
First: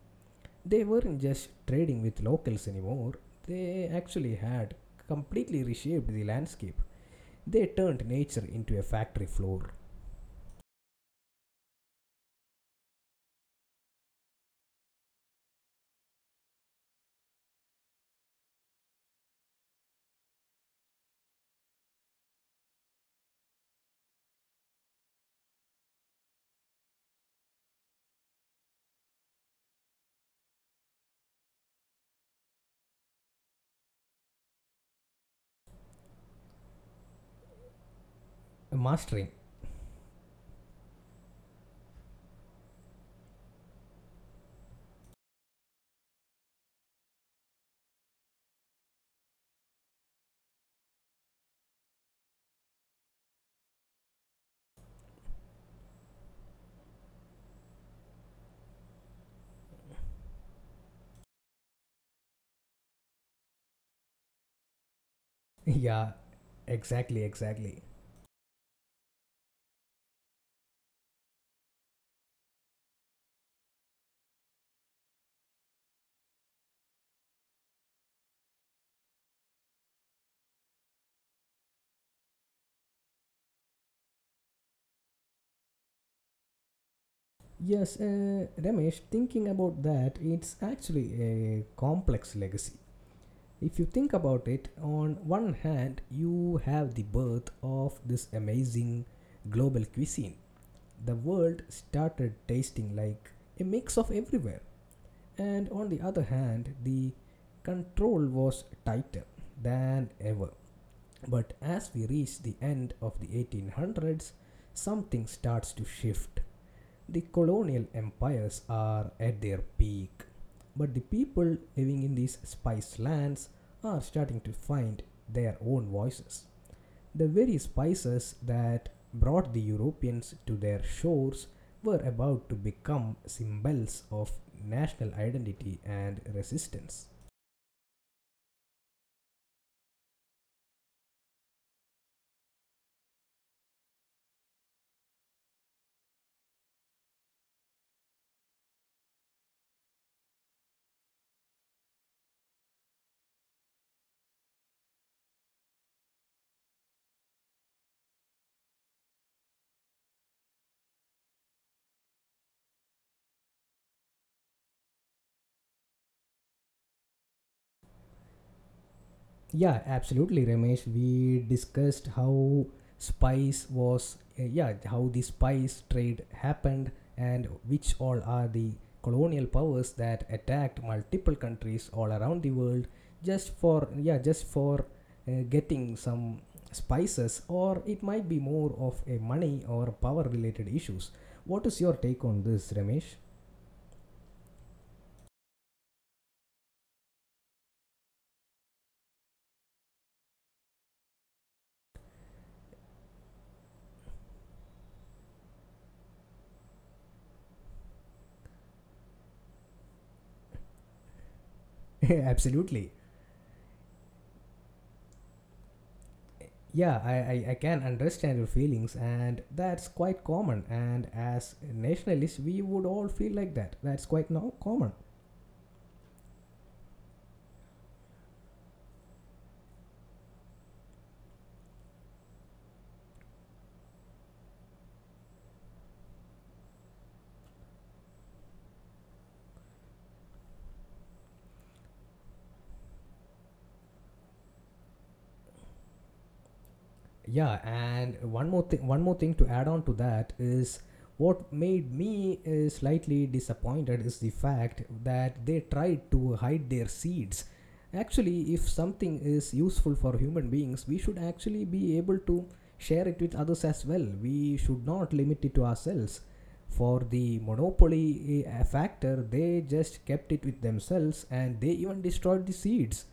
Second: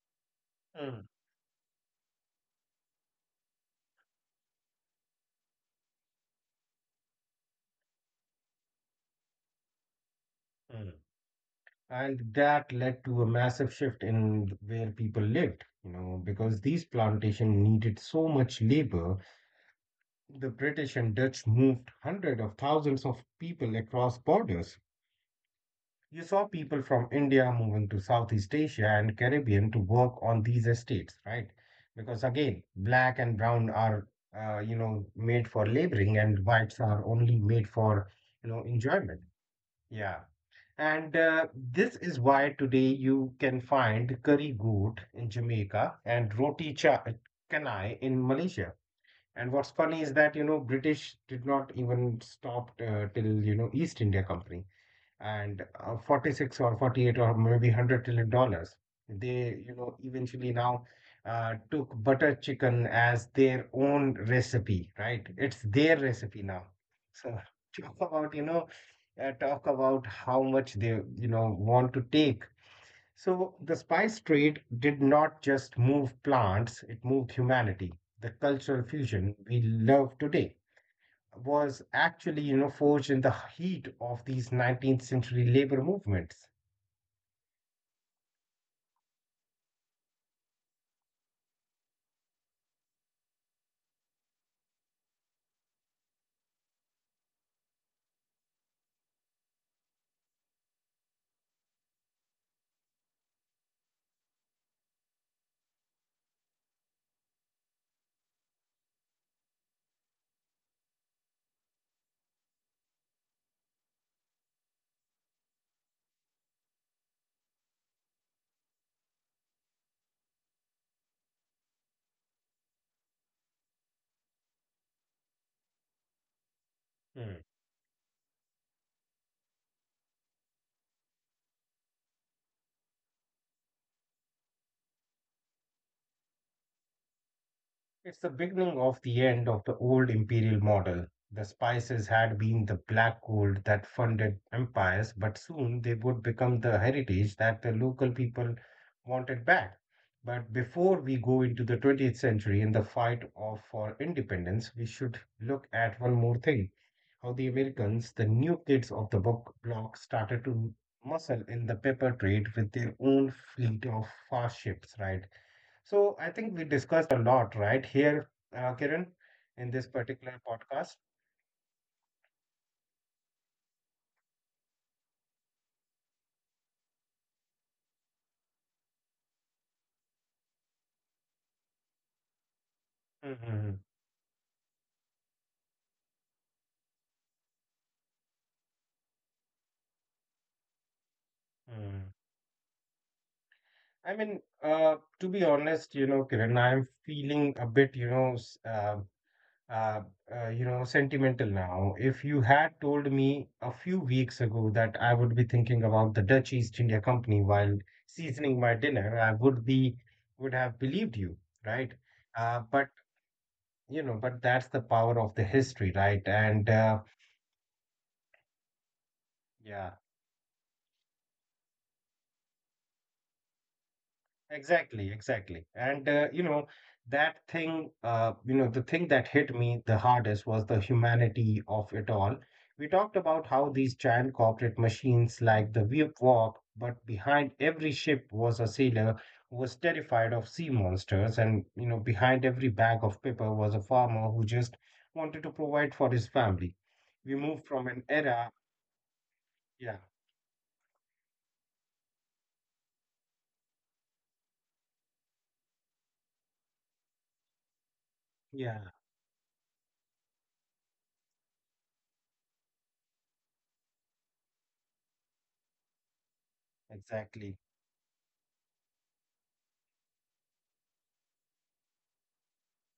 Speaker 1: They
Speaker 2: Mm.
Speaker 1: weren't just trading with locals anymore, they actually had completely reshaped the landscape. They turned nature into a factory floor.
Speaker 2: Mm. And that led to a massive shift in where people lived, because these plantations needed so much labor. The British and Dutch moved hundreds of thousands of people across borders. You saw people from India moving to Southeast Asia and Caribbean to work on these estates, right? Because again, black and brown are, made for laboring, and whites are only made for, enjoyment.
Speaker 1: Mastering.
Speaker 2: Yeah. And this is why today you can find curry goat in Jamaica and roti cha canai in Malaysia. And what's funny is that, British did not even stop till, East India Company and 46 or 48 or maybe 100 trillion dollars. They, eventually now took butter chicken as their own recipe, right? It's their
Speaker 1: Yeah,
Speaker 2: recipe now.
Speaker 1: exactly,
Speaker 2: So
Speaker 1: exactly.
Speaker 2: talk about, you know, talk about how much they, want to take. So the spice trade did not just move plants, it moved humanity. The cultural fusion we love today was actually, forged in the heat of these 19th century labor movements.
Speaker 1: Yes, Ramesh, thinking about that, it's actually a complex legacy. If you think about it, on one hand, you have the birth of this amazing global cuisine. The world started tasting like a mix of everywhere. And on the other hand, the control was tighter than ever. But as we reach the end of the 1800s, something starts to shift. The colonial empires are at their peak, but the people living in these spice lands are starting to find their own voices. The very spices that brought the Europeans to their shores were about to become symbols of national identity and resistance.
Speaker 2: It's the beginning of the end of the old imperial model. The spices had been the black gold that funded empires, but soon they would become the heritage that the local people wanted back. But before we go into the 20th century and the fight for independence, we should look at one more thing, how the Americans, the new kids of the book block, started to muscle in the pepper trade with their own fleet of fast ships, right? So I think we discussed a lot right here, Kiran,
Speaker 1: Yeah,
Speaker 2: in this
Speaker 1: absolutely,
Speaker 2: particular
Speaker 1: Ramesh.
Speaker 2: podcast.
Speaker 1: We discussed how spice was, yeah, how the spice trade happened and which all are the colonial powers that attacked multiple countries all around the world just for,
Speaker 2: Hmm.
Speaker 1: yeah, just for getting some spices, or it might be more of a money or power related issues. What is your take
Speaker 2: Hmm.
Speaker 1: on this, Ramesh?
Speaker 2: I mean, to be honest, Kiran, I'm feeling a bit, uh, sentimental now. If you had told me a few weeks ago that I would be thinking about the Dutch East India Company while seasoning my dinner, I would have believed you, right? Uh,
Speaker 1: Absolutely.
Speaker 2: but but that's the power of the history, right? And
Speaker 1: Yeah, I can understand your feelings, and that's
Speaker 2: yeah.
Speaker 1: quite common. And as nationalists, we would all feel like that. That's quite common.
Speaker 2: Exactly, exactly. And you know, that thing, you know, the thing that hit me the hardest was the humanity of it all. We talked about how these giant corporate machines like the Whip Walk, but behind every ship was a sailor who was terrified of sea monsters, and behind every bag of paper was a farmer who just wanted to provide for his family. We
Speaker 1: Yeah,
Speaker 2: moved from an
Speaker 1: and
Speaker 2: era,
Speaker 1: one more thing to add on to
Speaker 2: yeah,
Speaker 1: that is, what made me slightly disappointed is the fact that they tried to hide their seeds. Actually, if
Speaker 2: yeah,
Speaker 1: something is useful for human beings, we should actually be able to share it with others as well. We should not limit it to ourselves for the
Speaker 2: exactly.
Speaker 1: monopoly factor. They just kept it with themselves and they even destroyed the seeds,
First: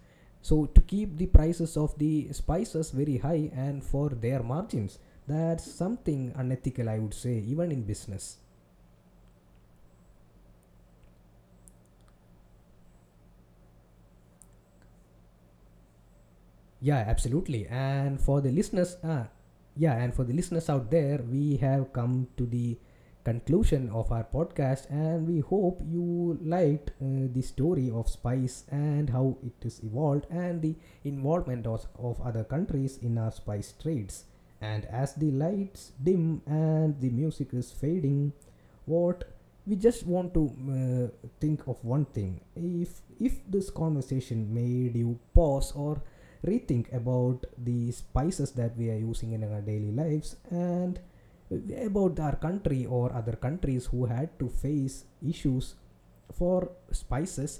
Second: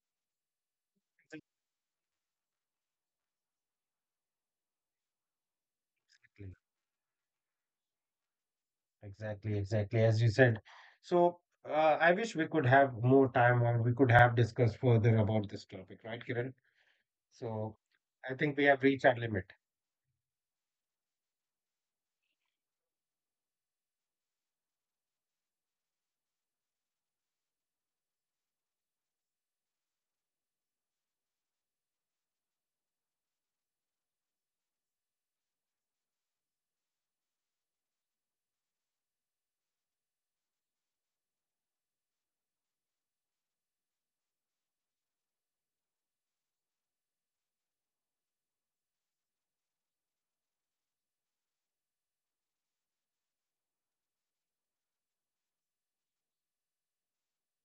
Speaker 1: so to keep the prices of the spices very high and for their margins. That's something
Speaker 2: Exactly.
Speaker 1: unethical, I would say, even in business.
Speaker 2: Exactly, exactly. As you said. So, I wish we could have more time or we could have discussed further about this topic, right, Kiran?
Speaker 1: Yeah, absolutely.
Speaker 2: So,
Speaker 1: And
Speaker 2: I
Speaker 1: for the
Speaker 2: think we have
Speaker 1: listeners,
Speaker 2: reached our limit.
Speaker 1: yeah, and for the listeners out there, we have come to the conclusion of our podcast, and we hope you liked the story of spice and how it is evolved and the involvement of other countries in our spice trades. And as the lights dim and the music is fading, what we just want to think of one thing, if this conversation made you pause or rethink about the spices that we are using in our daily lives and about our country or other countries who had to face issues for spices,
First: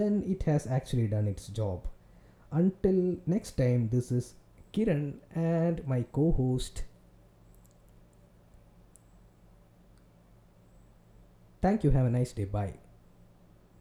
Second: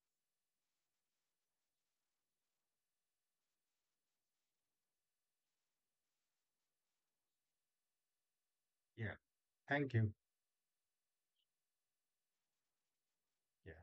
Speaker 1: then it has actually done its job. Until next time, this is Kiran and my co-host.
Speaker 2: Yeah. Thank you.
Speaker 1: Thank you, have a nice day, bye.
Speaker 2: Yeah.